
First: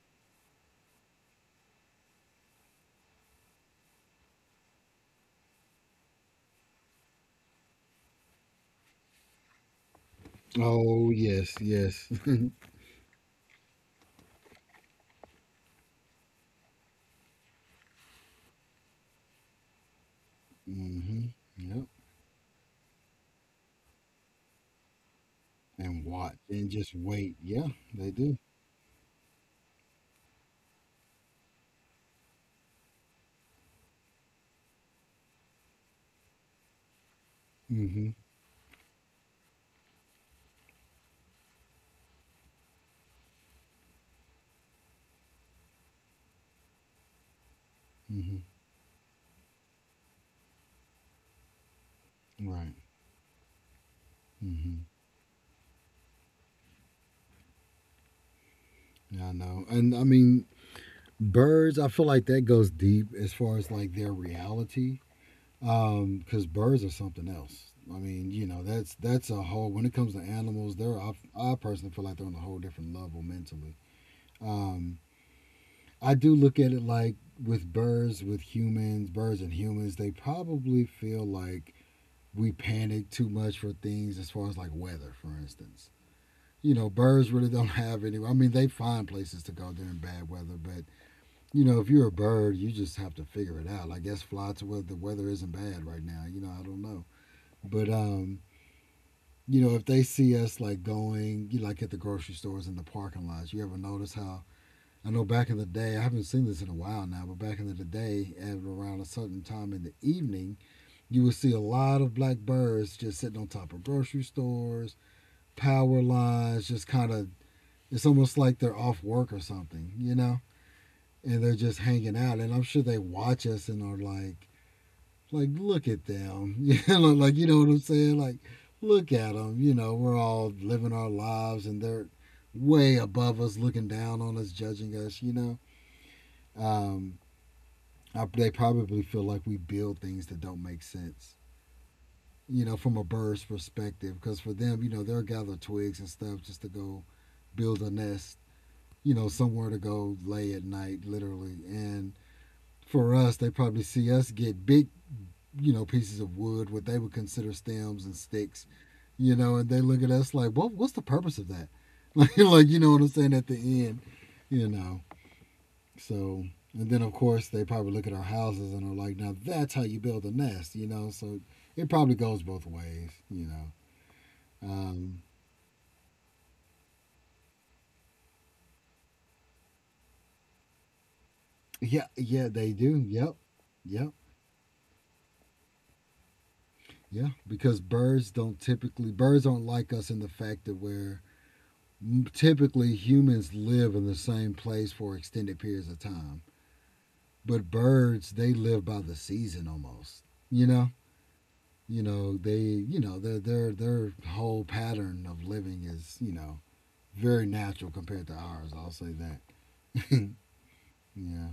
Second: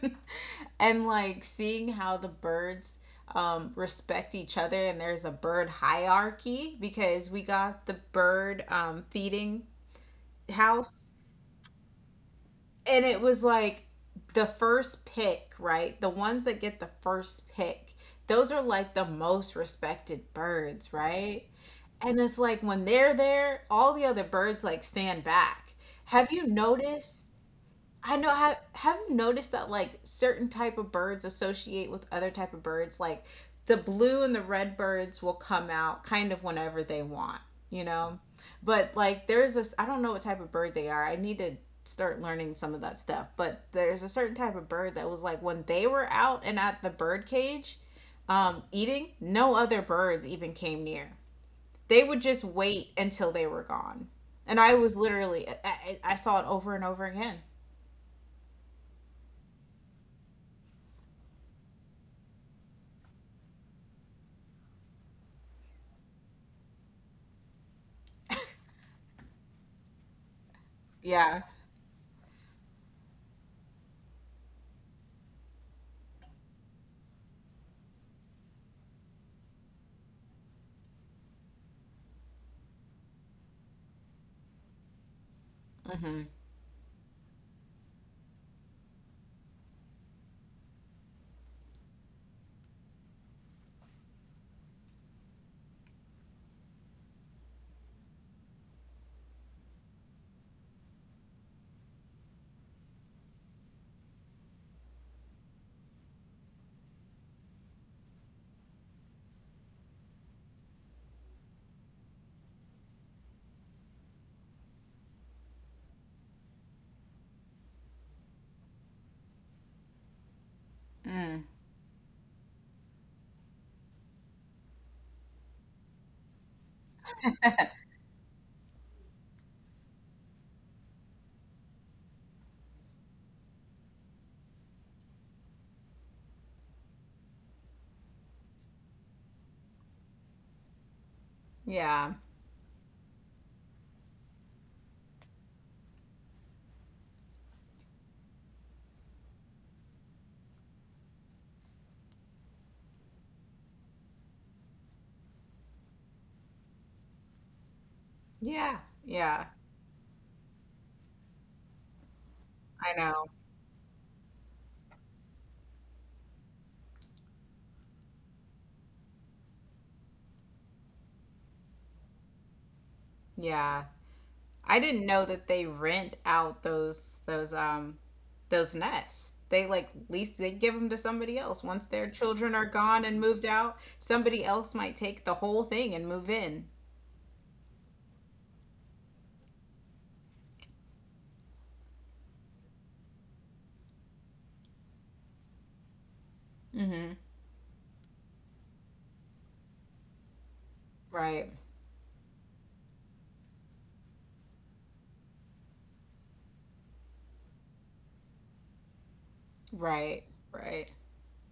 Speaker 1: And like seeing how the birds respect each other and there's a bird hierarchy because we got the bird feeding house
Speaker 2: Oh yes, yes.
Speaker 1: and it was like the first pick, right? The ones that get the first pick, those are like the most respected birds,
Speaker 2: Hmm.
Speaker 1: right?
Speaker 2: Yep.
Speaker 1: And it's like when they're there, all the other birds like stand back.
Speaker 2: And
Speaker 1: Have
Speaker 2: watch
Speaker 1: you
Speaker 2: and just
Speaker 1: noticed?
Speaker 2: wait. Yeah, they
Speaker 1: I know,
Speaker 2: do.
Speaker 1: have you noticed that like certain type of birds associate with other type of birds? Like the blue and the red birds will come out kind of whenever they want, you
Speaker 2: Hmm.
Speaker 1: know? But like there's this I don't know what type of bird they are. I need to start learning some of that stuff. But there's a certain type of bird that was like when they were out and at the bird cage
Speaker 2: Hmm.
Speaker 1: eating, no other birds even came near. They would just
Speaker 2: Right.
Speaker 1: wait until they were gone. And I
Speaker 2: Hmm.
Speaker 1: was literally, I saw it over and over again.
Speaker 2: Yeah, I know. And I mean, birds. I feel like that goes deep as far as like their reality, because birds are something else. I mean, that's a whole. When it comes to animals, they're I,
Speaker 1: Yeah.
Speaker 2: I personally feel like they're on a whole different level mentally. Um, I do look at it like with birds, with humans, birds and humans, they probably feel like we panic too much for things as far as like weather, for instance.
Speaker 1: Mm-hmm.
Speaker 2: Birds really don't have any. I mean, they find places to go during bad weather, but if you're a bird, you just have to figure it out. I guess fly to where the weather isn't bad right now. I don't know, but if they see us like going, like at the grocery stores and the parking lots, you ever notice how? I know back in the day, I haven't seen this in a while now, but back in the day, at around a certain time in the evening, you would see a lot of black birds just sitting on top of grocery stores power lines just kind of it's almost like they're off work or something, you know? And
Speaker 1: Mm.
Speaker 2: they're just hanging out and I'm sure they watch us and are like look at them. Like you know what I'm saying? Like look at them, we're all living our lives and they're way above us looking down on us, judging us, you know? Um they probably feel like we build things that don't make sense,
Speaker 1: Yeah.
Speaker 2: from a bird's perspective. Because for them, they'll gather twigs and stuff just to go build a nest somewhere to go lay at night, literally. And for us, they probably see us get big, pieces of wood, what they would consider stems and sticks,
Speaker 1: Yeah. Yeah.
Speaker 2: and they look at us like, what's the purpose of that? Like, you know
Speaker 1: I
Speaker 2: what I'm
Speaker 1: know.
Speaker 2: saying? At the end, you know, so, and then of course they probably look at our houses and are like, now that's how you build a nest, so it probably goes both ways.
Speaker 1: Yeah. I didn't
Speaker 2: Um,
Speaker 1: know that they rent out those those nests. They like lease. They give them to somebody else. Once
Speaker 2: yeah,
Speaker 1: their
Speaker 2: yeah,
Speaker 1: children are
Speaker 2: they do.
Speaker 1: gone and
Speaker 2: Yep.
Speaker 1: moved out,
Speaker 2: Yep.
Speaker 1: somebody else might take the whole thing and move in.
Speaker 2: Yeah, because birds don't like us in the fact that we're typically humans live in the same place for extended periods of time. But birds, they live by the season almost. You know,
Speaker 1: Right.
Speaker 2: you know they, you know their whole pattern of living is very natural compared to ours. I'll say that.
Speaker 1: Right. Right.
Speaker 2: Yeah.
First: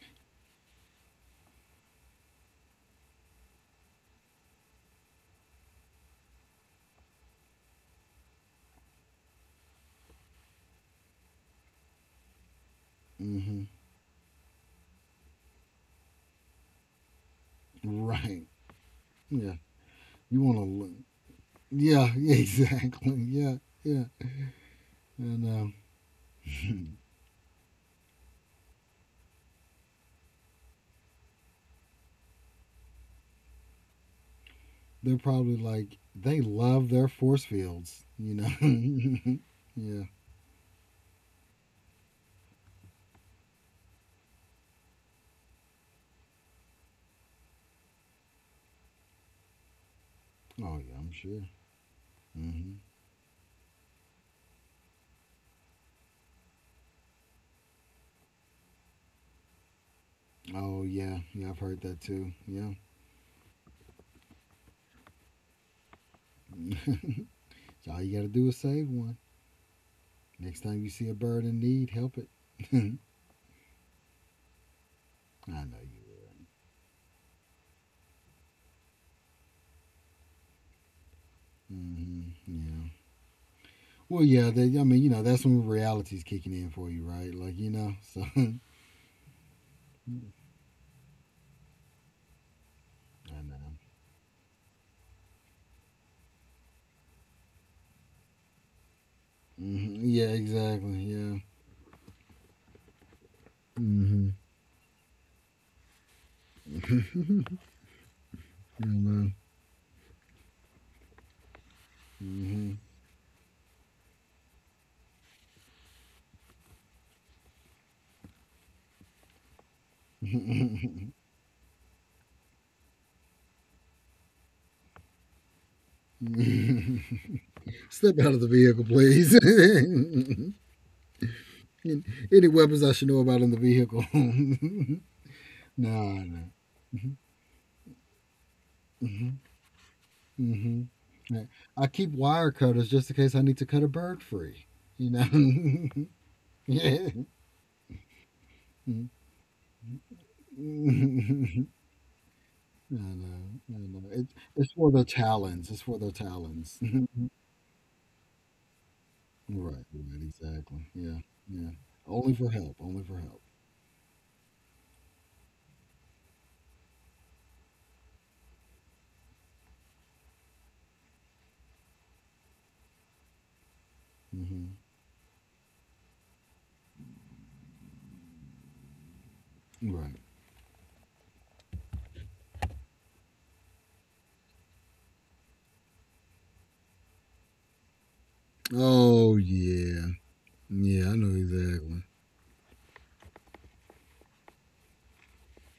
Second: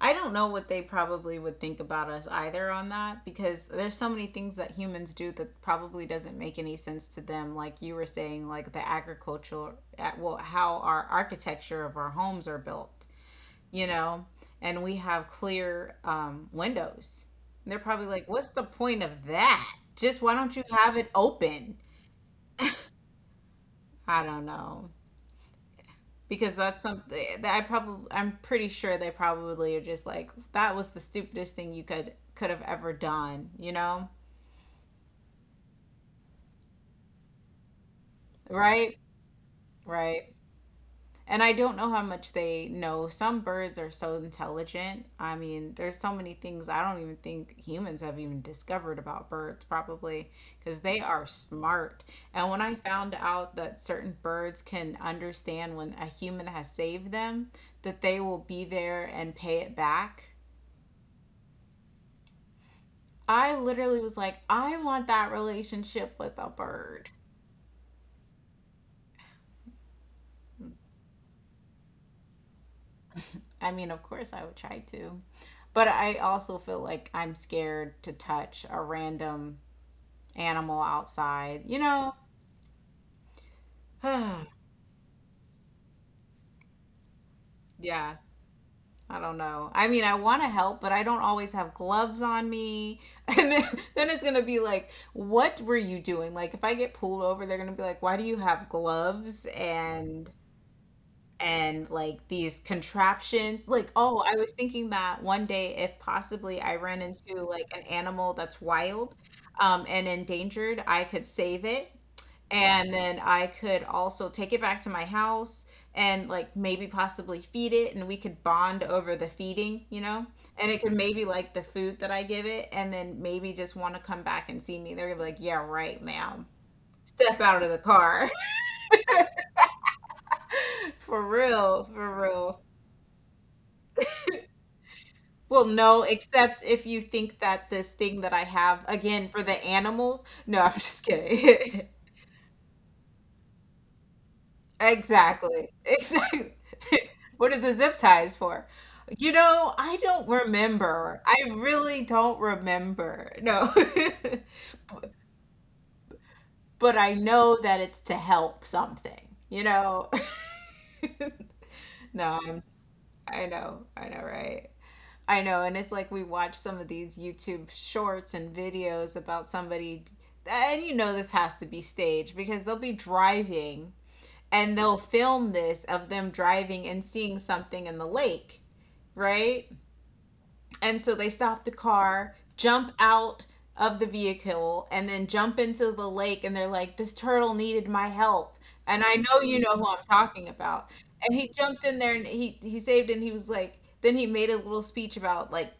Speaker 1: I don't know what they probably would think about us either on that, because there's so many things that humans do that probably doesn't make any sense to them. Like you were saying, like the agricultural, well, how our architecture of our homes are built,
Speaker 2: Mm-hmm.
Speaker 1: you know, and we have clear windows. And they're probably like,
Speaker 2: Right.
Speaker 1: what's the point of
Speaker 2: Yeah.
Speaker 1: that? Just why
Speaker 2: You
Speaker 1: don't
Speaker 2: want
Speaker 1: you
Speaker 2: to.
Speaker 1: have it open?
Speaker 2: Yeah. Exactly. Yeah. Yeah.
Speaker 1: I don't know.
Speaker 2: And um,
Speaker 1: Because that's something that I probably, I'm pretty sure they probably are just like that was the stupidest thing you could have ever done, you know?
Speaker 2: they're probably like they love their force fields, you
Speaker 1: Right?
Speaker 2: know. Yeah.
Speaker 1: Right. And I don't know how much they know. Some birds are so intelligent. I mean, there's so many things I don't even think humans have even discovered about birds, probably,
Speaker 2: Oh
Speaker 1: because
Speaker 2: yeah,
Speaker 1: they
Speaker 2: I'm
Speaker 1: are
Speaker 2: sure.
Speaker 1: smart. And when I
Speaker 2: Mm-hmm.
Speaker 1: found out that certain birds can understand when a human has saved them, that they will be there and pay it back,
Speaker 2: Oh yeah, yeah, I've heard that too. Yeah.
Speaker 1: I literally was like, I want that relationship with a bird.
Speaker 2: So all you got to do is save one. Next time you see a bird in need, help it. I
Speaker 1: I mean, of course, I would try to,
Speaker 2: know
Speaker 1: but
Speaker 2: you
Speaker 1: I
Speaker 2: will.
Speaker 1: also feel like I'm scared to touch a random animal outside, you know?
Speaker 2: Hmm. Yeah. Well, yeah. I mean, that's when reality's kicking in for you, right?
Speaker 1: Yeah.
Speaker 2: So I
Speaker 1: I don't know. I mean, I want to help, but I don't always have gloves on me. And
Speaker 2: know.
Speaker 1: then it's going to be like, what were you doing? Like, if I get pulled over, they're going to be like, why do you have gloves?
Speaker 2: Hmm. Yeah. Exactly. Yeah.
Speaker 1: And like these contraptions. Like, oh,
Speaker 2: Mm-hmm.
Speaker 1: I was thinking that one day, if possibly I ran into like an animal that's
Speaker 2: I
Speaker 1: wild
Speaker 2: know.
Speaker 1: and endangered, I could save it.
Speaker 2: Mm-hmm.
Speaker 1: And then I could also take it back to my house and like maybe possibly feed it, and we could bond over the feeding, you know? And it could maybe like the food that I give it, and then maybe just want to come back and see me. They're gonna be like, yeah, right, ma'am. Step out of the
Speaker 2: Step
Speaker 1: car.
Speaker 2: out of the vehicle, please.
Speaker 1: For real, for
Speaker 2: Any
Speaker 1: real.
Speaker 2: weapons I should know about in the vehicle? No,
Speaker 1: Well, no,
Speaker 2: no.
Speaker 1: except if you think that this thing that I have, again,
Speaker 2: Hmm.
Speaker 1: for the animals. No, I'm
Speaker 2: Hmm.
Speaker 1: just
Speaker 2: I
Speaker 1: kidding.
Speaker 2: keep wire cutters just in case I need to cut a bird free. You
Speaker 1: Exactly.
Speaker 2: know.
Speaker 1: Exactly.
Speaker 2: Yeah.
Speaker 1: What are the zip ties for? You know, I don't remember. I really don't
Speaker 2: I
Speaker 1: remember.
Speaker 2: know.
Speaker 1: No.
Speaker 2: I know. It's for their talons. It's for their talons.
Speaker 1: But I know that it's to help something, you
Speaker 2: Right.
Speaker 1: know?
Speaker 2: Right. Exactly. Yeah. Yeah. Only
Speaker 1: No,
Speaker 2: for
Speaker 1: I'm,
Speaker 2: help. Only for help.
Speaker 1: I know. I know, right? I know, and it's like we watch some of these YouTube shorts and videos about somebody, and you know this has to be staged because they'll be driving
Speaker 2: Hmm.
Speaker 1: and they'll film this of them driving and seeing something in the lake, right?
Speaker 2: Right.
Speaker 1: And so they stop the car, jump out of the vehicle, and then jump into the lake, and they're like, this turtle needed my help. And I
Speaker 2: Oh
Speaker 1: know you know who I'm
Speaker 2: yeah.
Speaker 1: talking about.
Speaker 2: Yeah. I know
Speaker 1: And he jumped in
Speaker 2: exactly.
Speaker 1: there and he saved and he was like, then he made a little speech about like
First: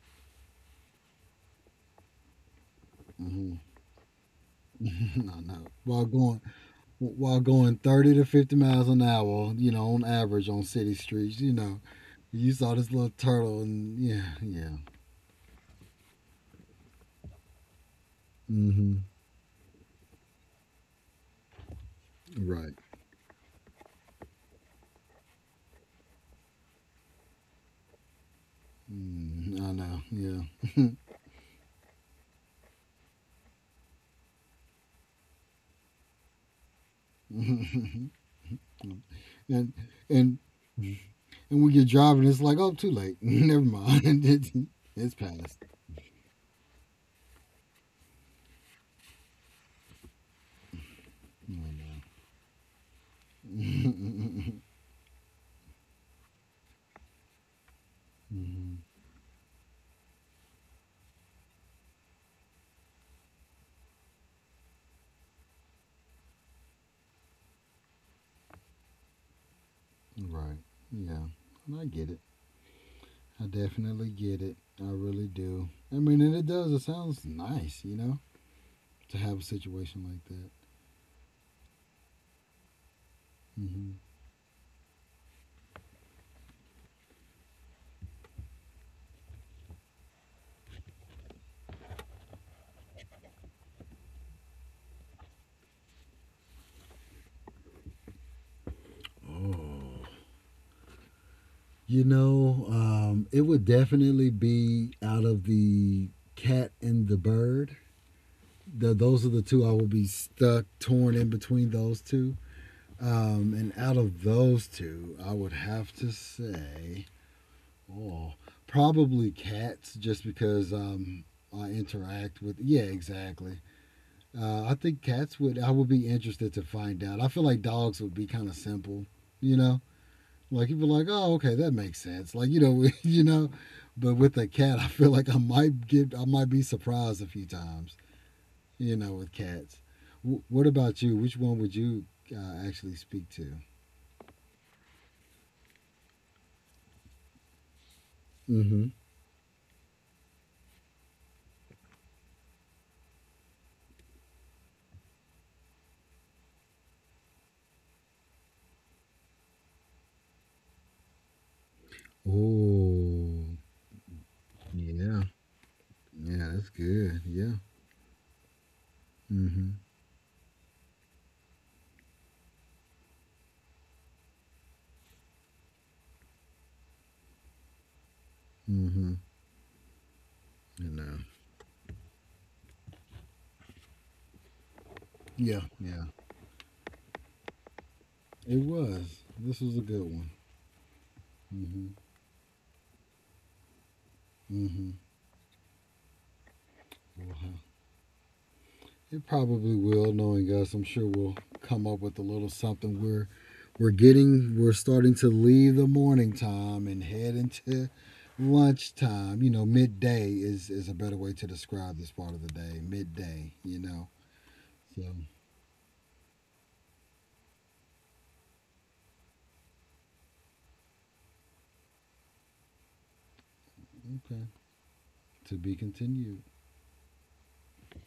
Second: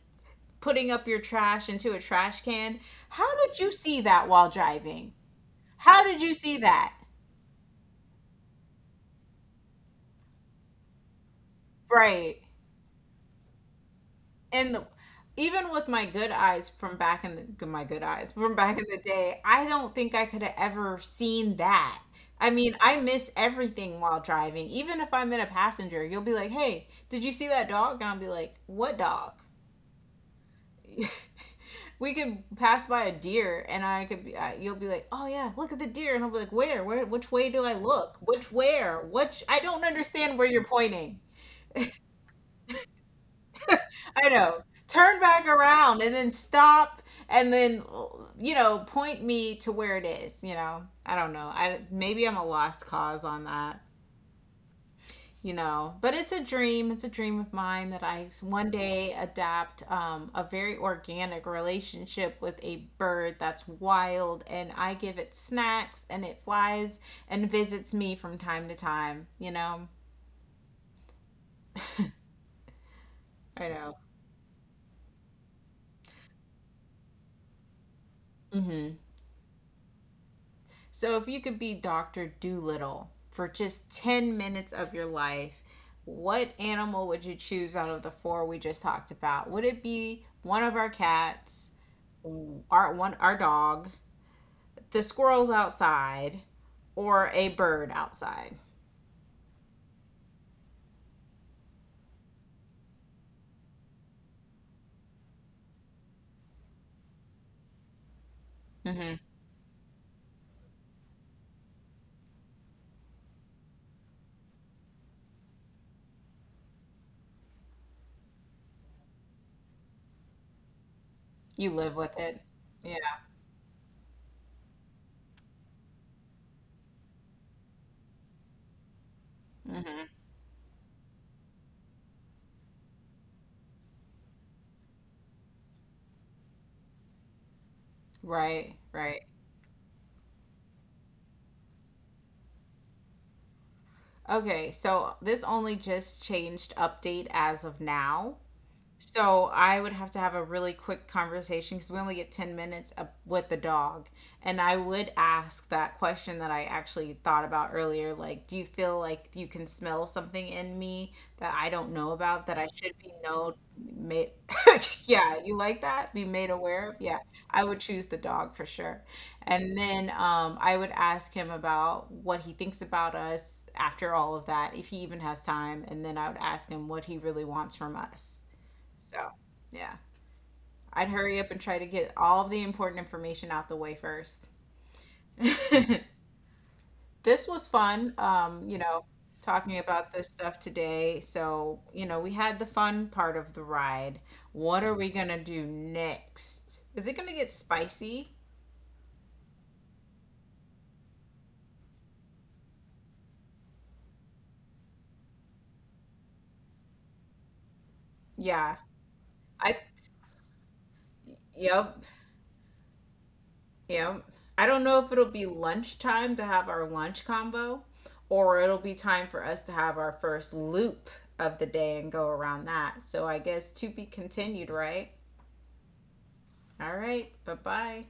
Speaker 1: putting up your trash into a trash can. How
Speaker 2: Hmm.
Speaker 1: did you see that while driving?
Speaker 2: No, no.
Speaker 1: How
Speaker 2: While
Speaker 1: did you
Speaker 2: going
Speaker 1: see that?
Speaker 2: while going thirty to fifty miles an hour, on average on city streets,
Speaker 1: Right.
Speaker 2: you saw this little turtle, and yeah,
Speaker 1: And
Speaker 2: yeah,
Speaker 1: the, even with my good eyes from back in the, my good eyes from back in the
Speaker 2: hmm.
Speaker 1: day, I don't think I could have ever seen that. I
Speaker 2: Right.
Speaker 1: mean, I miss everything while driving. Even if I'm in a passenger, you'll be like, "Hey, did you see that dog?" And I'll be like, "What dog?"
Speaker 2: Mm, I know, yeah,
Speaker 1: We could pass by a deer and I could be, I, you'll be like, oh yeah, look at the deer. And I'll be like, where, which way do I look? Which, where, which,
Speaker 2: and
Speaker 1: I
Speaker 2: and
Speaker 1: don't
Speaker 2: and
Speaker 1: understand where you're pointing.
Speaker 2: when you're driving, it's like, oh, too late. Never mind,
Speaker 1: I
Speaker 2: it's,
Speaker 1: know.
Speaker 2: it's
Speaker 1: Turn back
Speaker 2: past.
Speaker 1: around and then stop and then, you know, point me to where it is. You know, I don't know. I,
Speaker 2: I
Speaker 1: maybe I'm a lost cause on that.
Speaker 2: know.
Speaker 1: You know, but it's a dream, it's a dream of mine that I one
Speaker 2: Mhm.
Speaker 1: day adapt a very organic relationship with a bird that's wild, and I give it snacks, and it flies and visits me from time to time, you know.
Speaker 2: Right. Yeah. And I get it. I
Speaker 1: I know.
Speaker 2: definitely get it. I really do. I mean, and it does. It sounds nice. To have a situation like that.
Speaker 1: So if you could be Dr. Doolittle for just
Speaker 2: Hmm.
Speaker 1: 10 minutes of your life, what animal would you choose out of the four we just talked about? Would it be one of our cats, our one our dog, the squirrel's outside, or a bird outside?
Speaker 2: Oh. It would definitely be out of the cat and the bird. Th
Speaker 1: Mm-hmm.
Speaker 2: those are the two I will be stuck, torn in between those two. And out of those two, I would have to say, oh, probably cats, just because I
Speaker 1: You live with it.
Speaker 2: interact with. Yeah,
Speaker 1: Yeah.
Speaker 2: exactly. I think cats would. I would be interested to find out. I feel like dogs would be kind of simple, you know
Speaker 1: Mm-hmm.
Speaker 2: like you'd be like, oh, okay, that makes sense. Like but with a cat, I feel like I might be surprised a few times.
Speaker 1: Right, right.
Speaker 2: With cats. What about you? Which one would you actually speak to?
Speaker 1: Okay, so this only just changed update as of now.
Speaker 2: Mm-hmm.
Speaker 1: So I would have to have a really quick conversation because we only get 10 minutes up with the dog. And I would ask that question that I actually thought about earlier, like, do you feel like you can smell something in me that I don't know about that I should be know
Speaker 2: Oh,
Speaker 1: made
Speaker 2: yeah,
Speaker 1: yeah, you like that? Be made
Speaker 2: yeah, that's
Speaker 1: aware of? Yeah.
Speaker 2: good. Yeah.
Speaker 1: I would choose the dog for sure.
Speaker 2: Mm-hmm.
Speaker 1: And then I would ask him about what he thinks about us after all of that, if he even has time, and then I would ask him what he really wants from us.
Speaker 2: Mm-hmm.
Speaker 1: So, yeah,
Speaker 2: You
Speaker 1: I'd
Speaker 2: know.
Speaker 1: hurry up and try to get all of the important information out the way first.
Speaker 2: Yeah, yeah.
Speaker 1: This was fun,
Speaker 2: It
Speaker 1: you know,
Speaker 2: was. This
Speaker 1: talking
Speaker 2: was a good
Speaker 1: about this
Speaker 2: one.
Speaker 1: stuff today. So,
Speaker 2: Mm-hmm.
Speaker 1: you know, we had the fun part of the ride. What
Speaker 2: Mm-hmm.
Speaker 1: are we gonna do next? Is it gonna get spicy?
Speaker 2: It probably will, knowing us. I'm sure we'll come up with a little something. We're starting to leave the morning time and head into
Speaker 1: Yeah.
Speaker 2: lunchtime.
Speaker 1: I,
Speaker 2: Midday is a better way to
Speaker 1: yep,
Speaker 2: describe this part of the day. Midday.
Speaker 1: yep. I don't know
Speaker 2: So,
Speaker 1: if it'll be lunchtime to have our lunch combo or it'll be time for us to have our first loop of the day and go around that. So I guess to be
Speaker 2: okay,
Speaker 1: continued, right?
Speaker 2: to be continued.
Speaker 1: All right. Bye bye.